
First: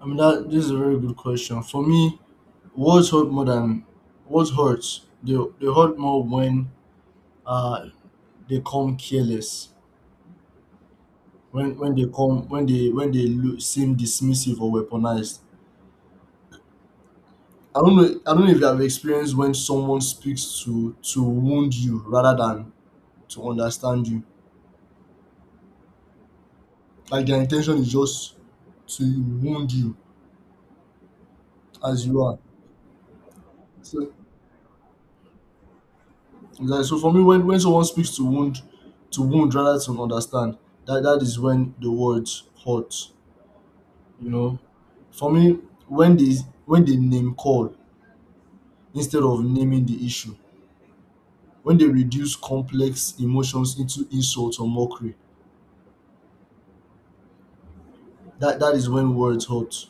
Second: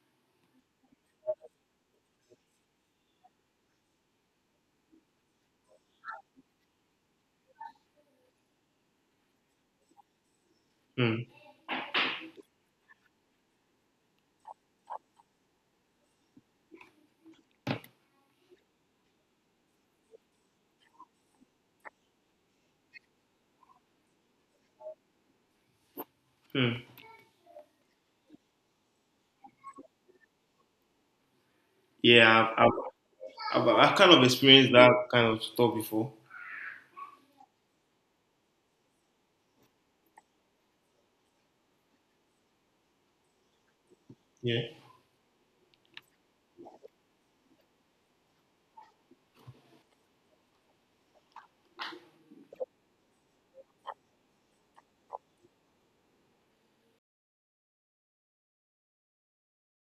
[SPEAKER 2] I mean, that this is a very good question. For me, words hurt more than words hurt more when uh they come careless.
[SPEAKER 1] Hmm.
[SPEAKER 2] When they come when they look, seem dismissive or weaponized. I don't know if you have experienced when someone speaks to wound you rather than to understand you.
[SPEAKER 1] Hmm.
[SPEAKER 2] Like their intention is just to wound you as you are.
[SPEAKER 1] Yeah, I've
[SPEAKER 2] So
[SPEAKER 1] kind of experienced that kind of stuff before.
[SPEAKER 2] So for me, when someone speaks to wound, rather than understand, that is when the words hurt. You know,
[SPEAKER 1] Yeah.
[SPEAKER 2] for me, when they name call instead of naming the issue, when they reduce complex emotions into insults or mockery, that is when words hurt.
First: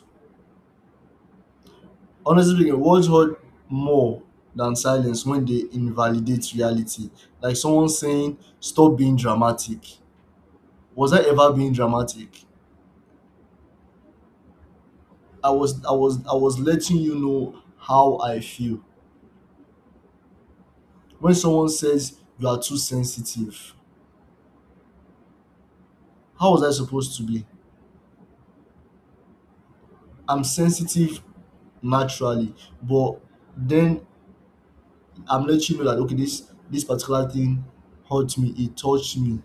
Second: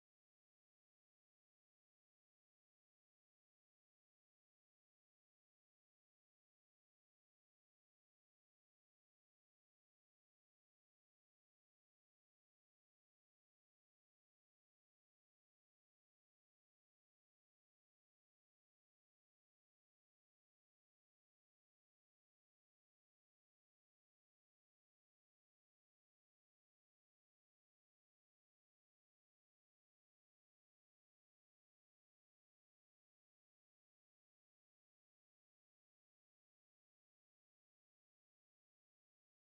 [SPEAKER 2] Honestly speaking, words hurt more than silence when they invalidate reality. Like someone saying, "Stop being dramatic." Was I ever being dramatic? I was letting you know how I feel. When someone says you are too sensitive, how was I supposed to be? I'm sensitive naturally, but then I'm letting you know that okay, this particular thing hurt me, it touched me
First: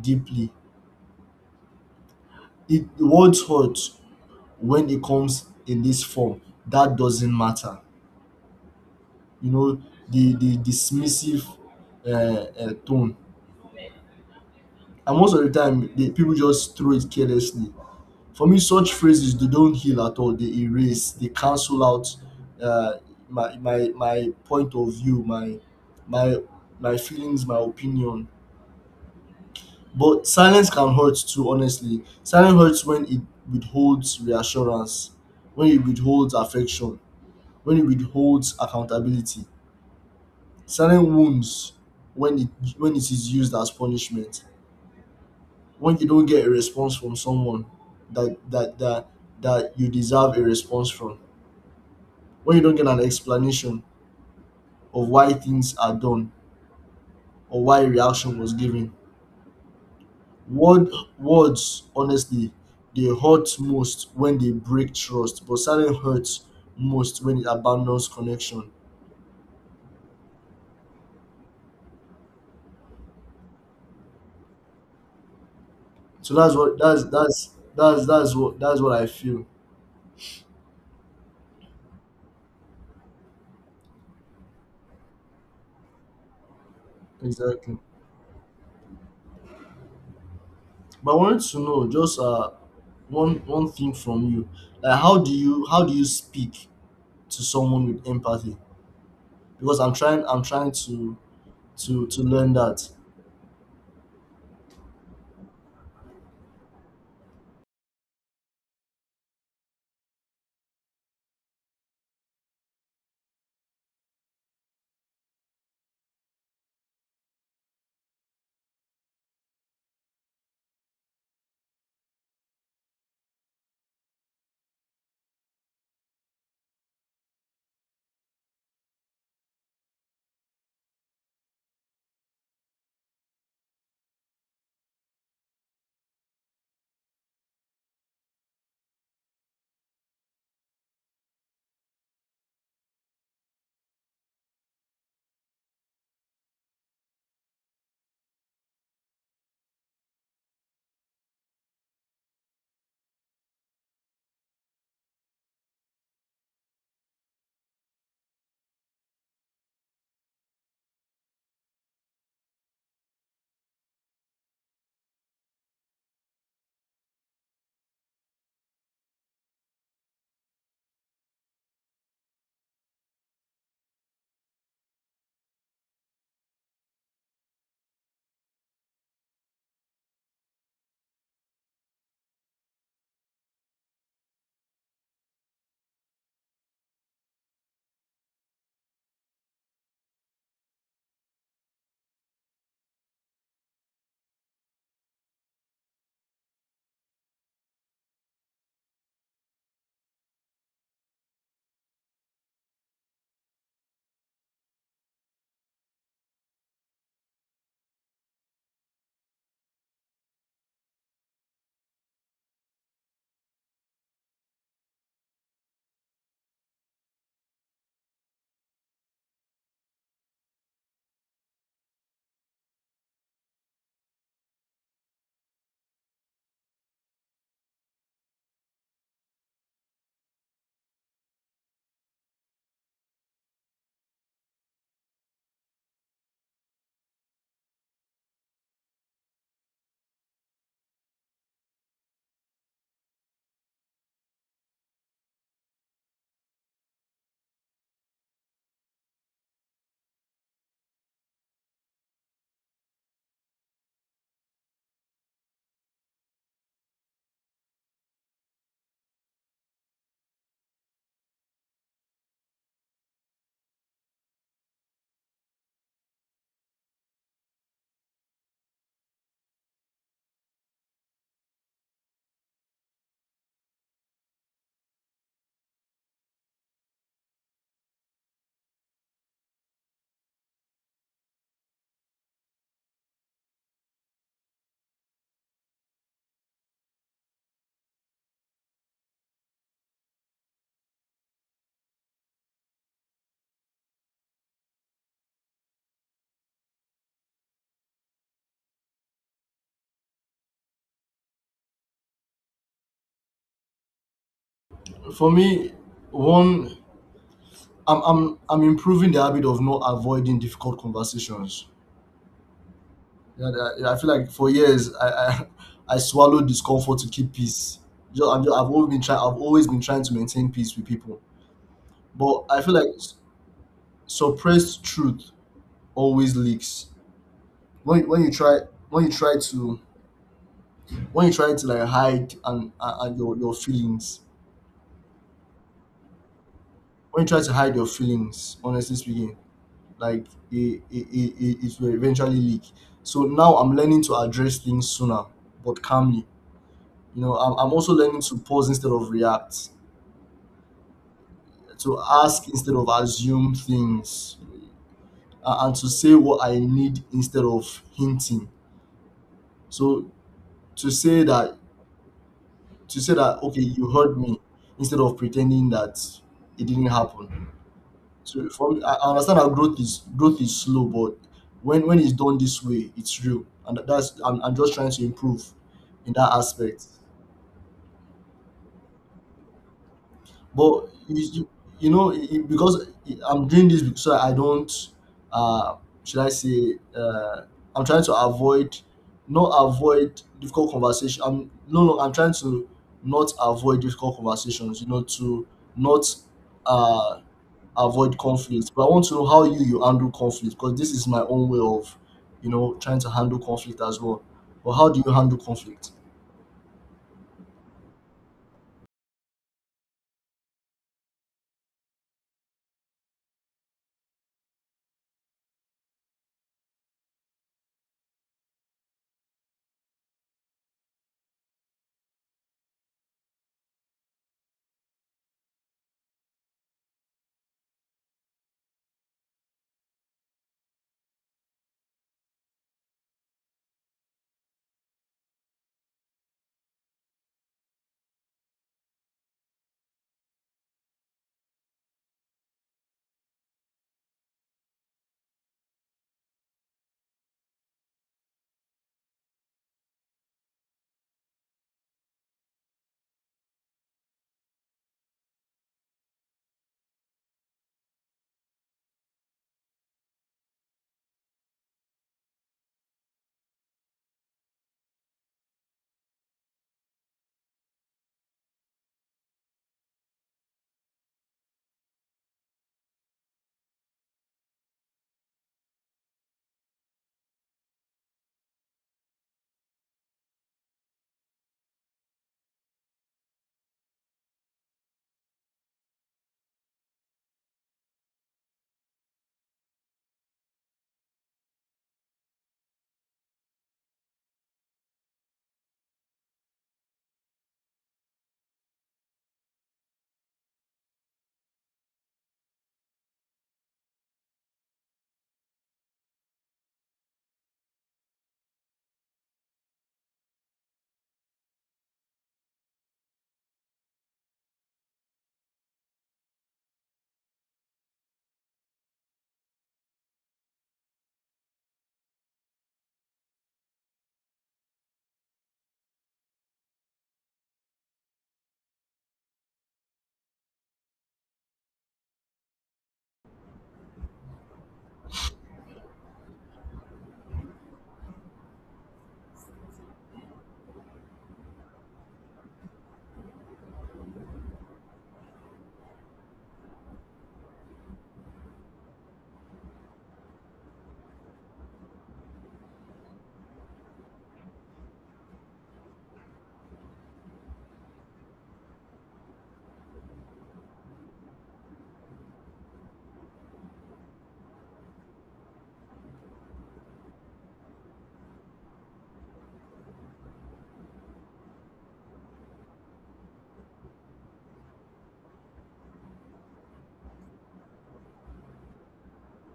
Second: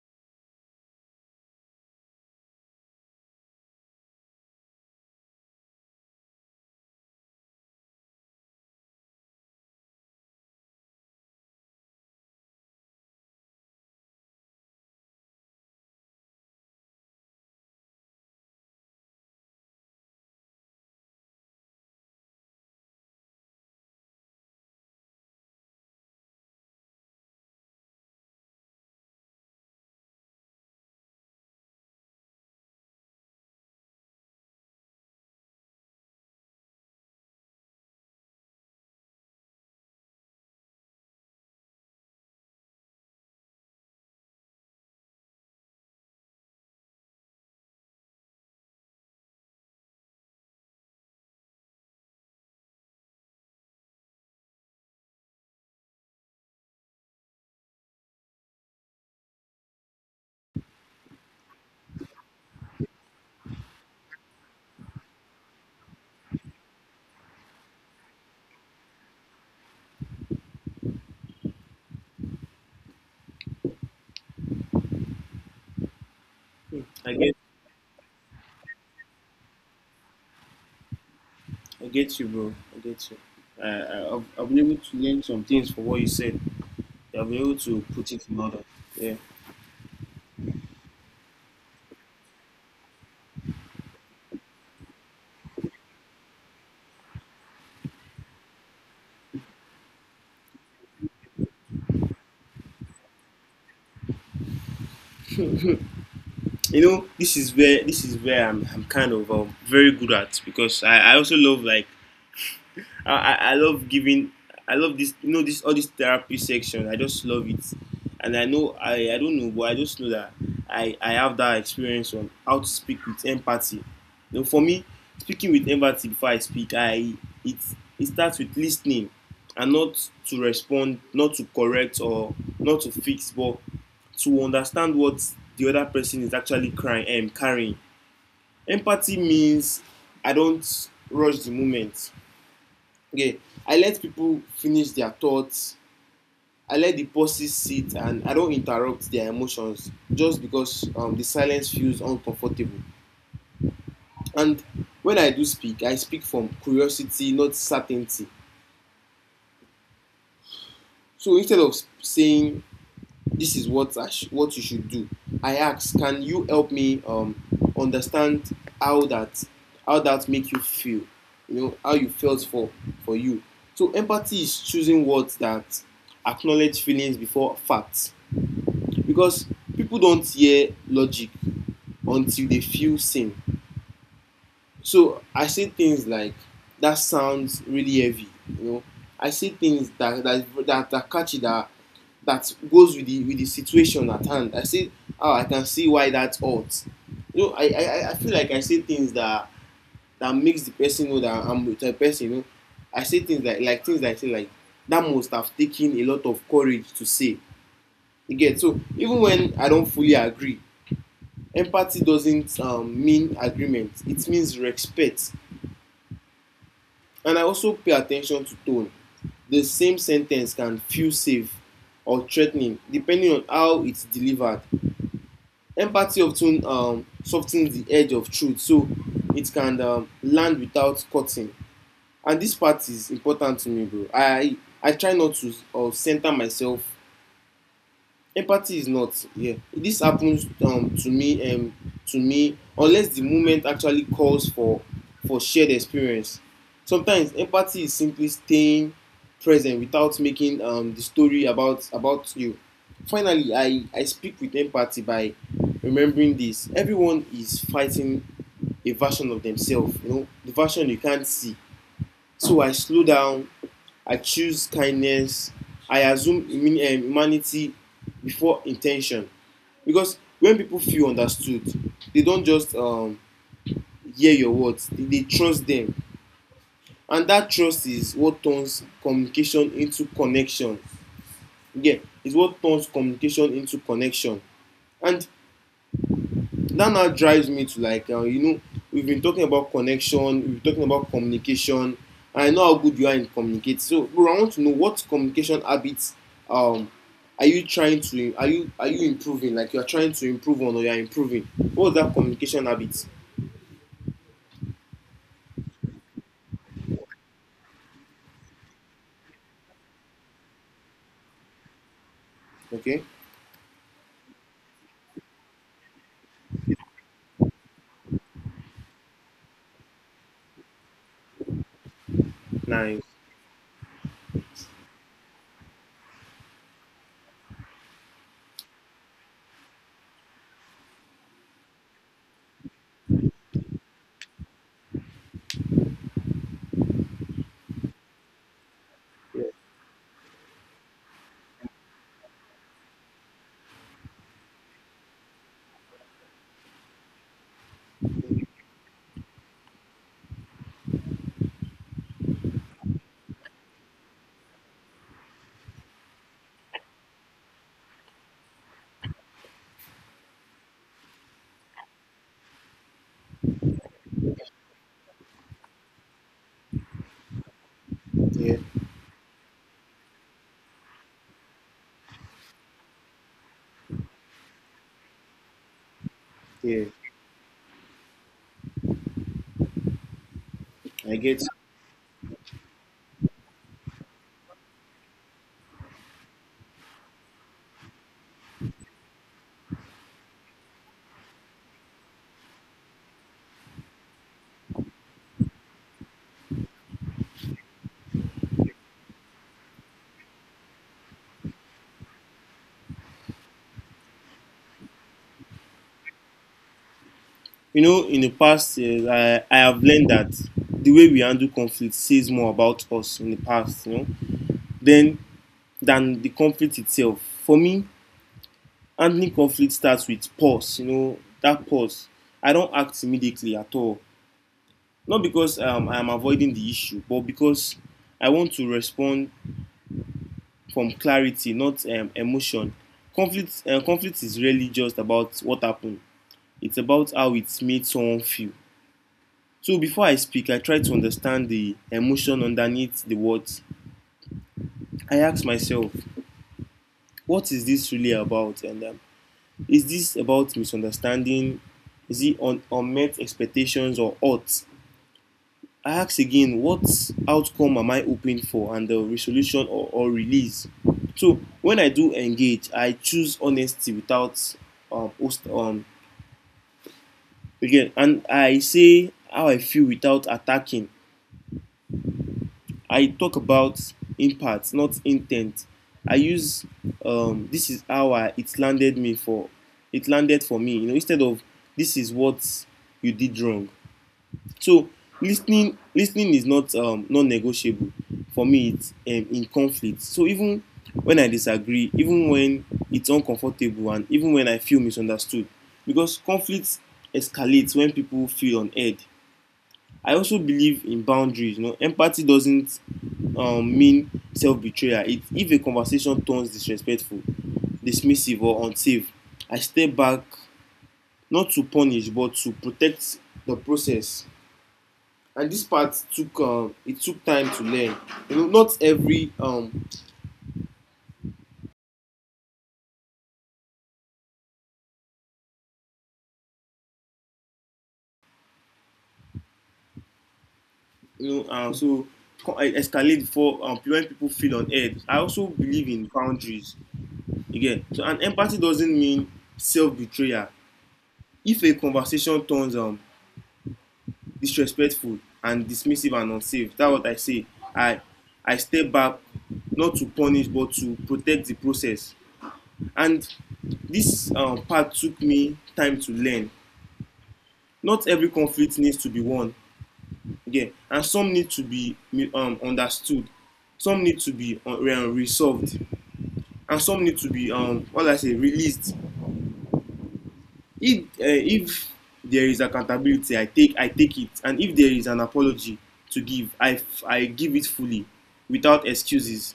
[SPEAKER 2] deeply. It the words hurt when it comes in this form. That doesn't matter. You know, the dismissive tone. And most of the time the people just throw it carelessly. For me, such phrases they don't heal at all. They erase, they cancel out uh, my point of view, my my feelings, my opinion. But silence can hurt too. Honestly, silence hurts when it withholds reassurance, when it withholds affection, when it withholds accountability. Silence wounds when it is used as punishment. When you don't get a response from someone that that that that you deserve a response from, when you don't get an explanation of why things are done or why reaction was given. Word, words, honestly, they hurt most when they break trust, but silence hurts most when it abandons connection. So
[SPEAKER 1] I get,
[SPEAKER 2] that's what I feel
[SPEAKER 1] I get you, bro. I get you. I've been able to learn some things from what you said. I've been able
[SPEAKER 2] exactly.
[SPEAKER 1] to put it in order. Yeah,
[SPEAKER 2] But I wanted to know just one thing from you, like how do you speak to someone with empathy? Because I'm trying to learn that.
[SPEAKER 1] you know, this is where I'm kind of very good at because I also love like I love giving. I love this. You know this, all this therapy section. I just love it, and I know I don't know, but I just know that I have that experience on how to speak with empathy. You know, for me, speaking with empathy, before I speak, I it it starts with listening, and not to respond, not to correct or not to fix, but to understand what the other person is actually crying and carrying. Empathy means I don't rush the moment. Okay, I let people finish their thoughts. I let the pauses sit and I don't interrupt their emotions just because the silence feels uncomfortable. And when I do speak, I speak from curiosity, not certainty. So instead of saying, this is what what you should do, I ask, can you help me understand how that make you feel? You know how you felt for you. So empathy is choosing words that acknowledge feelings before facts, because people don't hear logic until they feel seen. So I say things like, that sounds really heavy, you know. I say things that are catchy, that that goes with the situation at hand. I say, oh, I can see why that's odd. You know, I feel like I say things that that makes the person know that I'm with a person. You know, I say things like things like say like that must have taken a lot of courage to say. You get so even when I don't fully agree, empathy doesn't mean agreement, it means respect. And I also pay attention to tone. The same sentence can feel safe or threatening depending on how it's delivered. Empathy often softens the edge of truth so it can land without cutting. And this part is important to me, bro. I try not to center myself. Empathy is not, yeah, this happens to me unless the moment actually calls for shared experience. Sometimes empathy is simply staying present without making the story about you. Finally, I speak with empathy by remembering this: everyone is fighting a version of themselves, you know, the version you can't see. So I slow down, I choose kindness, I assume humanity before intention. Because when people feel understood, they don't just hear your words, they trust them. And that trust is what turns communication into connection. Yeah, it's what turns communication into connection. And that now drives me to, like, you know, we've been talking about connection, we've been talking about communication, and I know how good you are in communicating. So bro, I want to know, what communication habits, um are you trying to, are you improving, like, you are trying to improve on, or you are improving? What's that communication habit?
[SPEAKER 2] For me, one, I'm improving the habit of not avoiding difficult conversations.
[SPEAKER 1] Okay.
[SPEAKER 2] Yeah, I feel like for years I swallowed discomfort to keep peace. I've always been trying. I've always been trying to maintain peace with people, but I feel like
[SPEAKER 1] Nice.
[SPEAKER 2] suppressed truth always leaks. When when you try when you try to when you try to like hide and your feelings, when you try to hide your feelings, honestly speaking, like it will eventually leak. So now I'm learning to address things sooner, but calmly. You know, I'm also learning to pause instead of react, to ask instead of assume things, and to say what I need instead of hinting. So to say that, to say that, okay, you heard me, instead of pretending that it didn't happen. So
[SPEAKER 1] Yeah,
[SPEAKER 2] for me, I understand that growth is slow, but when it's done this way, it's real, and that's I'm just trying to improve in that
[SPEAKER 1] yeah.
[SPEAKER 2] aspect. But
[SPEAKER 1] I
[SPEAKER 2] you,
[SPEAKER 1] get.
[SPEAKER 2] you you know because I'm doing this so I don't, uh, should I say, I'm trying to avoid, not avoid difficult conversation. I'm no no I'm trying to not avoid difficult conversations. You know, to not uh avoid conflict. But I want to know how you handle conflict, because this is my own way of, you know, trying to handle conflict as well. But how do you handle conflict?
[SPEAKER 1] You know, in the past years, I have learned that the way we handle conflict says more about us in the past, you know, than the conflict itself. For me, handling conflict starts with pause. You know, that pause. I don't act immediately at all. Not because I am avoiding the issue, but because I want to respond from clarity, not emotion. Conflict is really just about what happened. It's about how it made someone feel. So before I speak, I try to understand the emotion underneath the words. I ask myself, what is this really about? And is this about misunderstanding? Is it on unmet expectations or odds? I ask again, what outcome am I hoping for, and the resolution, or release? So when I do engage, I choose honesty without um, host, um, again, and I say how I feel without attacking. I talk about impact, not intent. I use this is how I, it landed me for it landed for me. You know, instead of, this is what you did wrong. So listening is not non-negotiable for me. It's in conflict. So even when I disagree, even when it's uncomfortable, and even when I feel misunderstood, because conflict escalates when people feel on edge. I also believe in boundaries. You know, empathy doesn't mean self-betrayal. It, if a conversation turns disrespectful, dismissive, or unsafe, I step back, not to punish but to protect the process. And this part took it took time to learn. You know, not every so escalate before when people feel on edge. I also believe in boundaries again. So, and empathy doesn't mean self-betrayal. If a conversation turns disrespectful and dismissive and unsafe, that's what I say. i I step back, not to punish but to protect the process. And this part took me time to learn. Not every conflict needs to be won. Again, and some need to be understood, some need to be resolved, and some need to be what I say, released. If there is accountability, I take, I take it. And if there is an apology to give, I give it fully, without excuses.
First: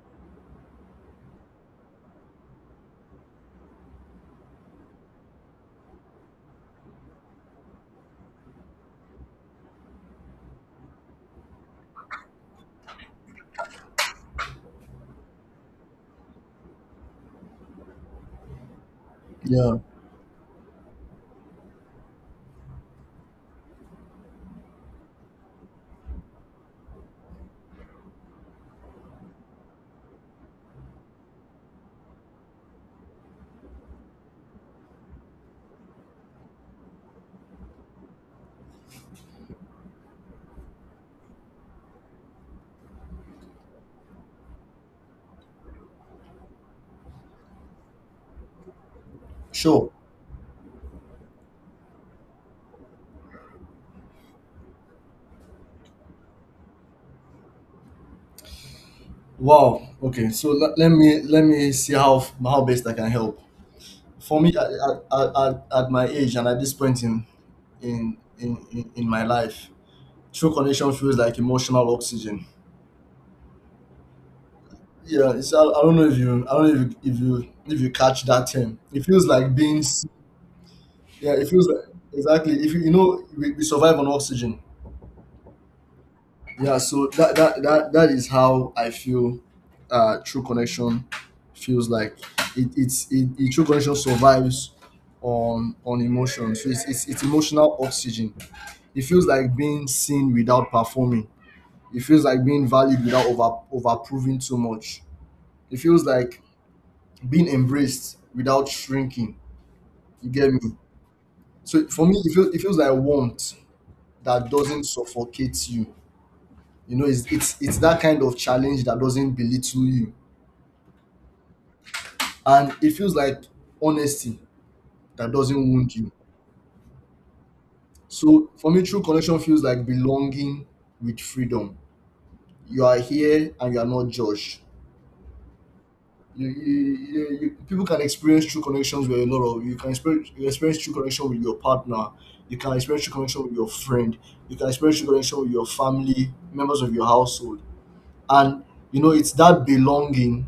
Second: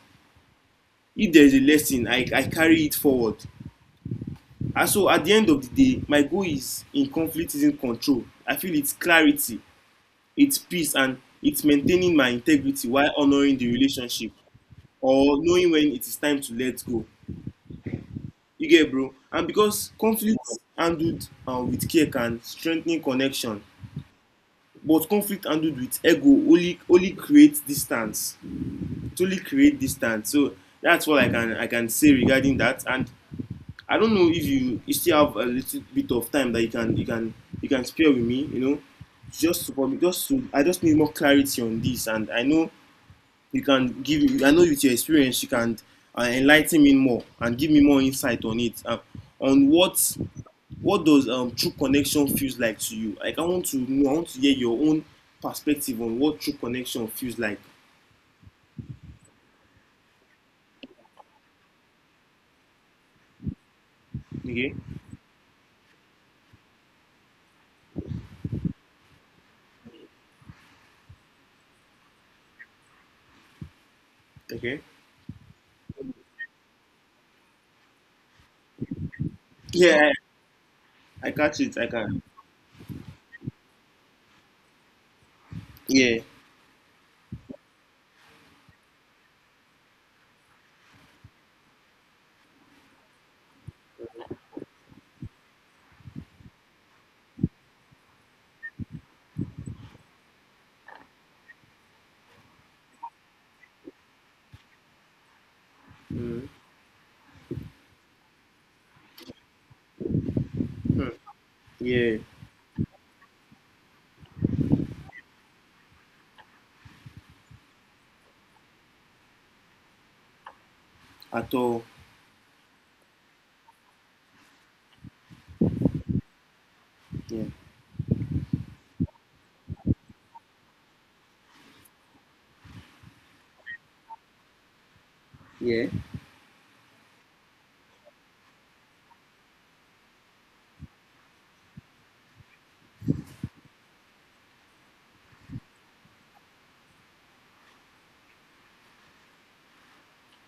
[SPEAKER 1] If there is a lesson, I carry it forward. And so at the end of the day, my goal is, in conflict isn't control, I feel it's clarity, it's peace, and it's maintaining my integrity while honouring the relationship, or knowing when it is time to let go. You get, bro? And
[SPEAKER 2] Yeah,
[SPEAKER 1] because conflict handled with care can strengthen connection, but conflict handled with ego only creates distance. It only create distance. So that's what I can say regarding that. And I don't know if you still have a little bit of time that you can spare with me, you know, just to probably, just to I just need more clarity on this. And I know you can give, I know with your experience you can enligh me more and give me more insight on it, on
[SPEAKER 2] sure.
[SPEAKER 1] what. What does true connection feels like to you? Like, I want to know, I want to hear your own perspective on what true connection feels like.
[SPEAKER 2] Wow. Okay. So let me see how best I can help. For me,
[SPEAKER 1] Okay.
[SPEAKER 2] at my age and at this point in my life, true connection feels like emotional oxygen.
[SPEAKER 1] Okay.
[SPEAKER 2] Yeah, it's, I don't know if you, I don't know if you, if you if you catch that term. It feels like being seen.
[SPEAKER 1] Yeah, I
[SPEAKER 2] Yeah, it
[SPEAKER 1] catch
[SPEAKER 2] feels
[SPEAKER 1] it.
[SPEAKER 2] like
[SPEAKER 1] I can.
[SPEAKER 2] exactly. If you, you know, we survive on oxygen.
[SPEAKER 1] Yeah.
[SPEAKER 2] Yeah, so that is how I feel. True connection feels like it, it's it, it. true connection survives on emotion. So it's emotional oxygen. It feels like being seen without performing. It feels like being valued without over proving too much. It feels like
[SPEAKER 1] Mm.
[SPEAKER 2] being embraced without shrinking. You get me? So for me,
[SPEAKER 1] Yeah.
[SPEAKER 2] it feels like warmth that doesn't suffocate you. You know, it's that kind of challenge that doesn't belittle you,
[SPEAKER 1] At all.
[SPEAKER 2] and it feels like honesty that doesn't wound you.
[SPEAKER 1] Yeah.
[SPEAKER 2] So for me, true connection feels like belonging with freedom. You are here and you are not judged.
[SPEAKER 1] Yeah.
[SPEAKER 2] People can experience true connections with a lot of, you can experience, you experience true connection with your partner. You can experience true connection with your friend. You can experience true connection with your family, members of your household, and you know it's that belonging,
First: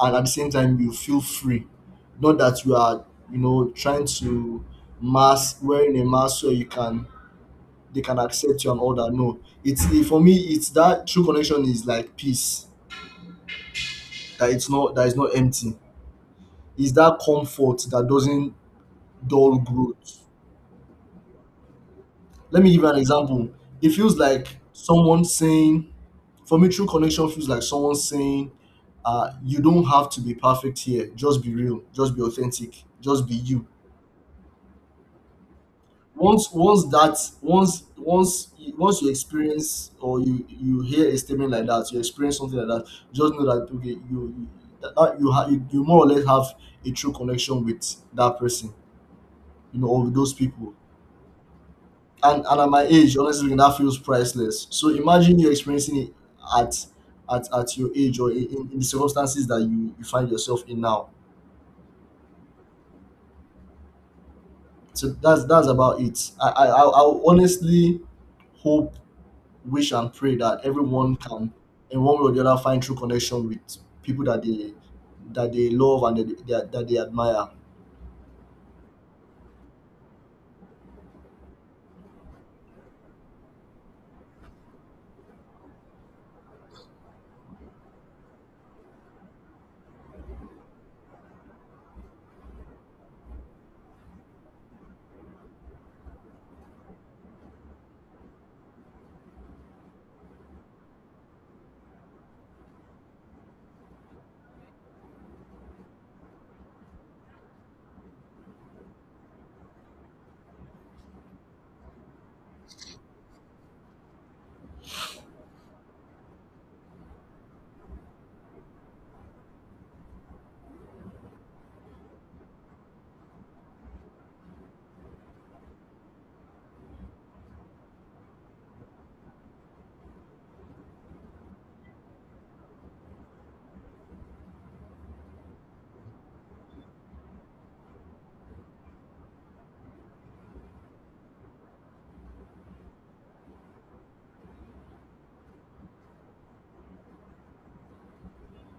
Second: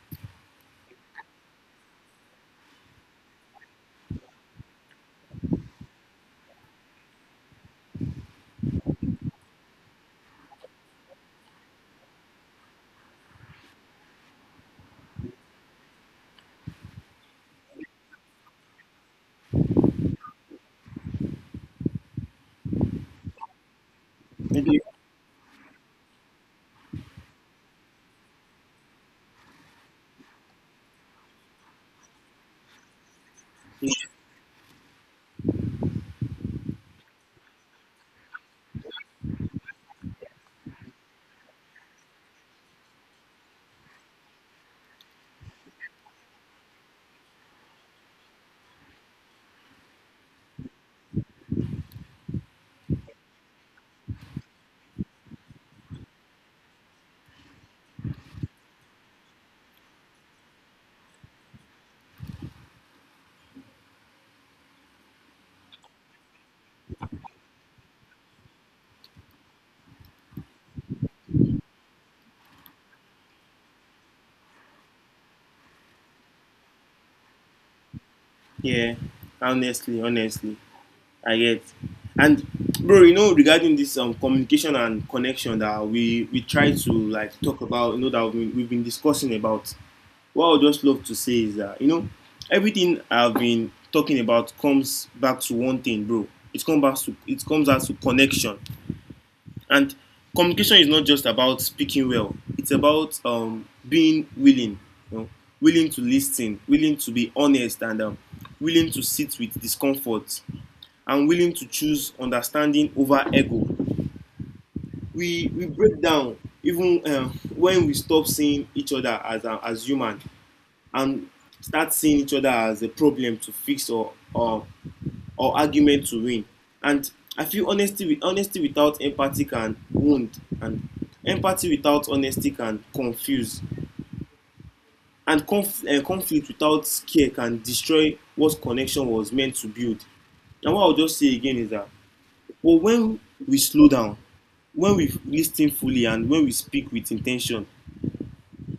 [SPEAKER 2] and at the same time you feel free. Not that you are, you know, trying to mask wearing a mask so you can they can accept you and all that. No, it's it, for me. It's that true connection is like peace that it's not that is not empty. It's that comfort that doesn't dull growth. Let me give you an example. It feels like
[SPEAKER 1] Okay.
[SPEAKER 2] someone saying, for me, true connection feels like someone saying, you don't have to be perfect here. Just be real. Just be authentic. Just be you. Once once you experience or you hear a statement like that, you experience something like that, just know that okay that, that you have you, you more or less have a true connection with that person, you know, or with those people. And at my age, honestly speaking, that feels priceless. So imagine you experiencing it at at your age or in the circumstances that you find yourself in now. So that's about it. I honestly hope wish and pray that everyone can, in one way or the other, find true connection with people that they love and that they admire.
[SPEAKER 1] Yeah. Honestly, honestly, I get. And bro, you know, regarding this communication and connection that we try to, like, talk about, you know, that we've been discussing about. What I would just love to say is that, you know, everything I've been talking about comes back to one thing, bro. It comes back to, it comes out to connection. And communication is not just about speaking well. It's about being willing, you know, willing to listen, willing to be honest, and willing to sit with discomfort, and willing to choose understanding over ego. We break down even when we stop seeing each other as human, and start seeing each other as a problem to fix, or or argument to win. And I feel honesty with, honesty without empathy can wound, and empathy without honesty can confuse, and conflict without care can destroy what connection was meant to build. And what I will just say again is that, well, when we slow down, when we listen fully, and when we speak with intention,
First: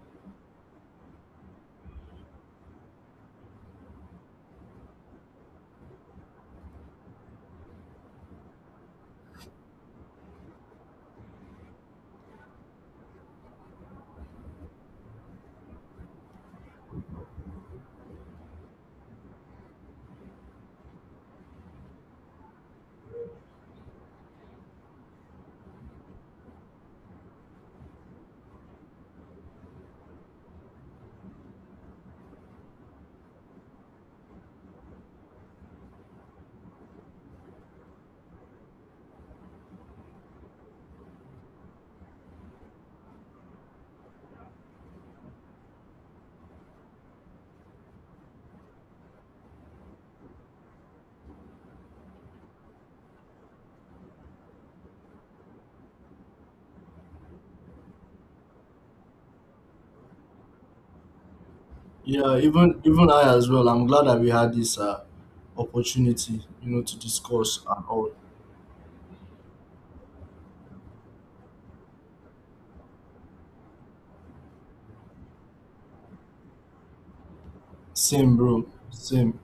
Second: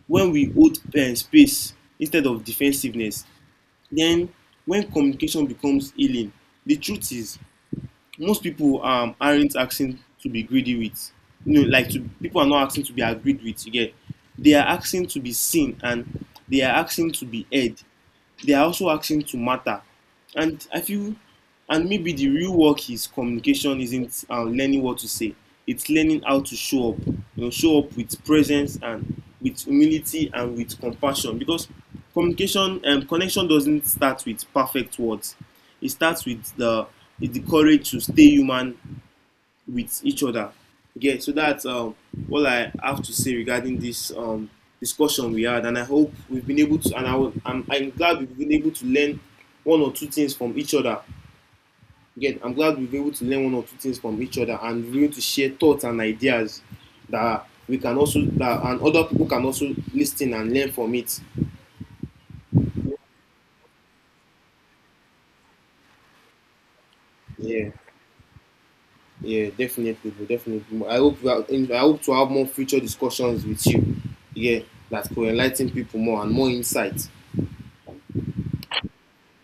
[SPEAKER 1] when we hold space instead of defensiveness, then, when communication becomes healing, the truth is, most people aren't asking to be greedy with. You know, like to, people are not asking to be agreed with. You get? They are asking to be seen, and they are asking to be heard. They are also asking to matter. And I feel, and maybe the real work is, communication isn't learning what to say. It's learning how to show up. You know, show up with presence and with humility and with compassion, because communication and connection doesn't start with perfect words. It starts with the, it's the courage to stay human with each other. Okay, so that's all I have to say regarding this discussion we had, and I hope we've been able to. And I will, I'm glad we've been able to learn one or two things from each other. Again, I'm glad we've been able to learn one or two things from each other, and we're able to share thoughts and ideas that we can also, that and other people can also listen and learn from it.
[SPEAKER 2] Yeah, even I as well. I'm glad that we had this opportunity, you know, to discuss
[SPEAKER 1] Yeah.
[SPEAKER 2] and all.
[SPEAKER 1] Yeah, definitely, definitely. I hope we are in, I hope to have more future discussions with you. Yeah, that could enlighten people more and more insight.
[SPEAKER 2] Same, bro. Same.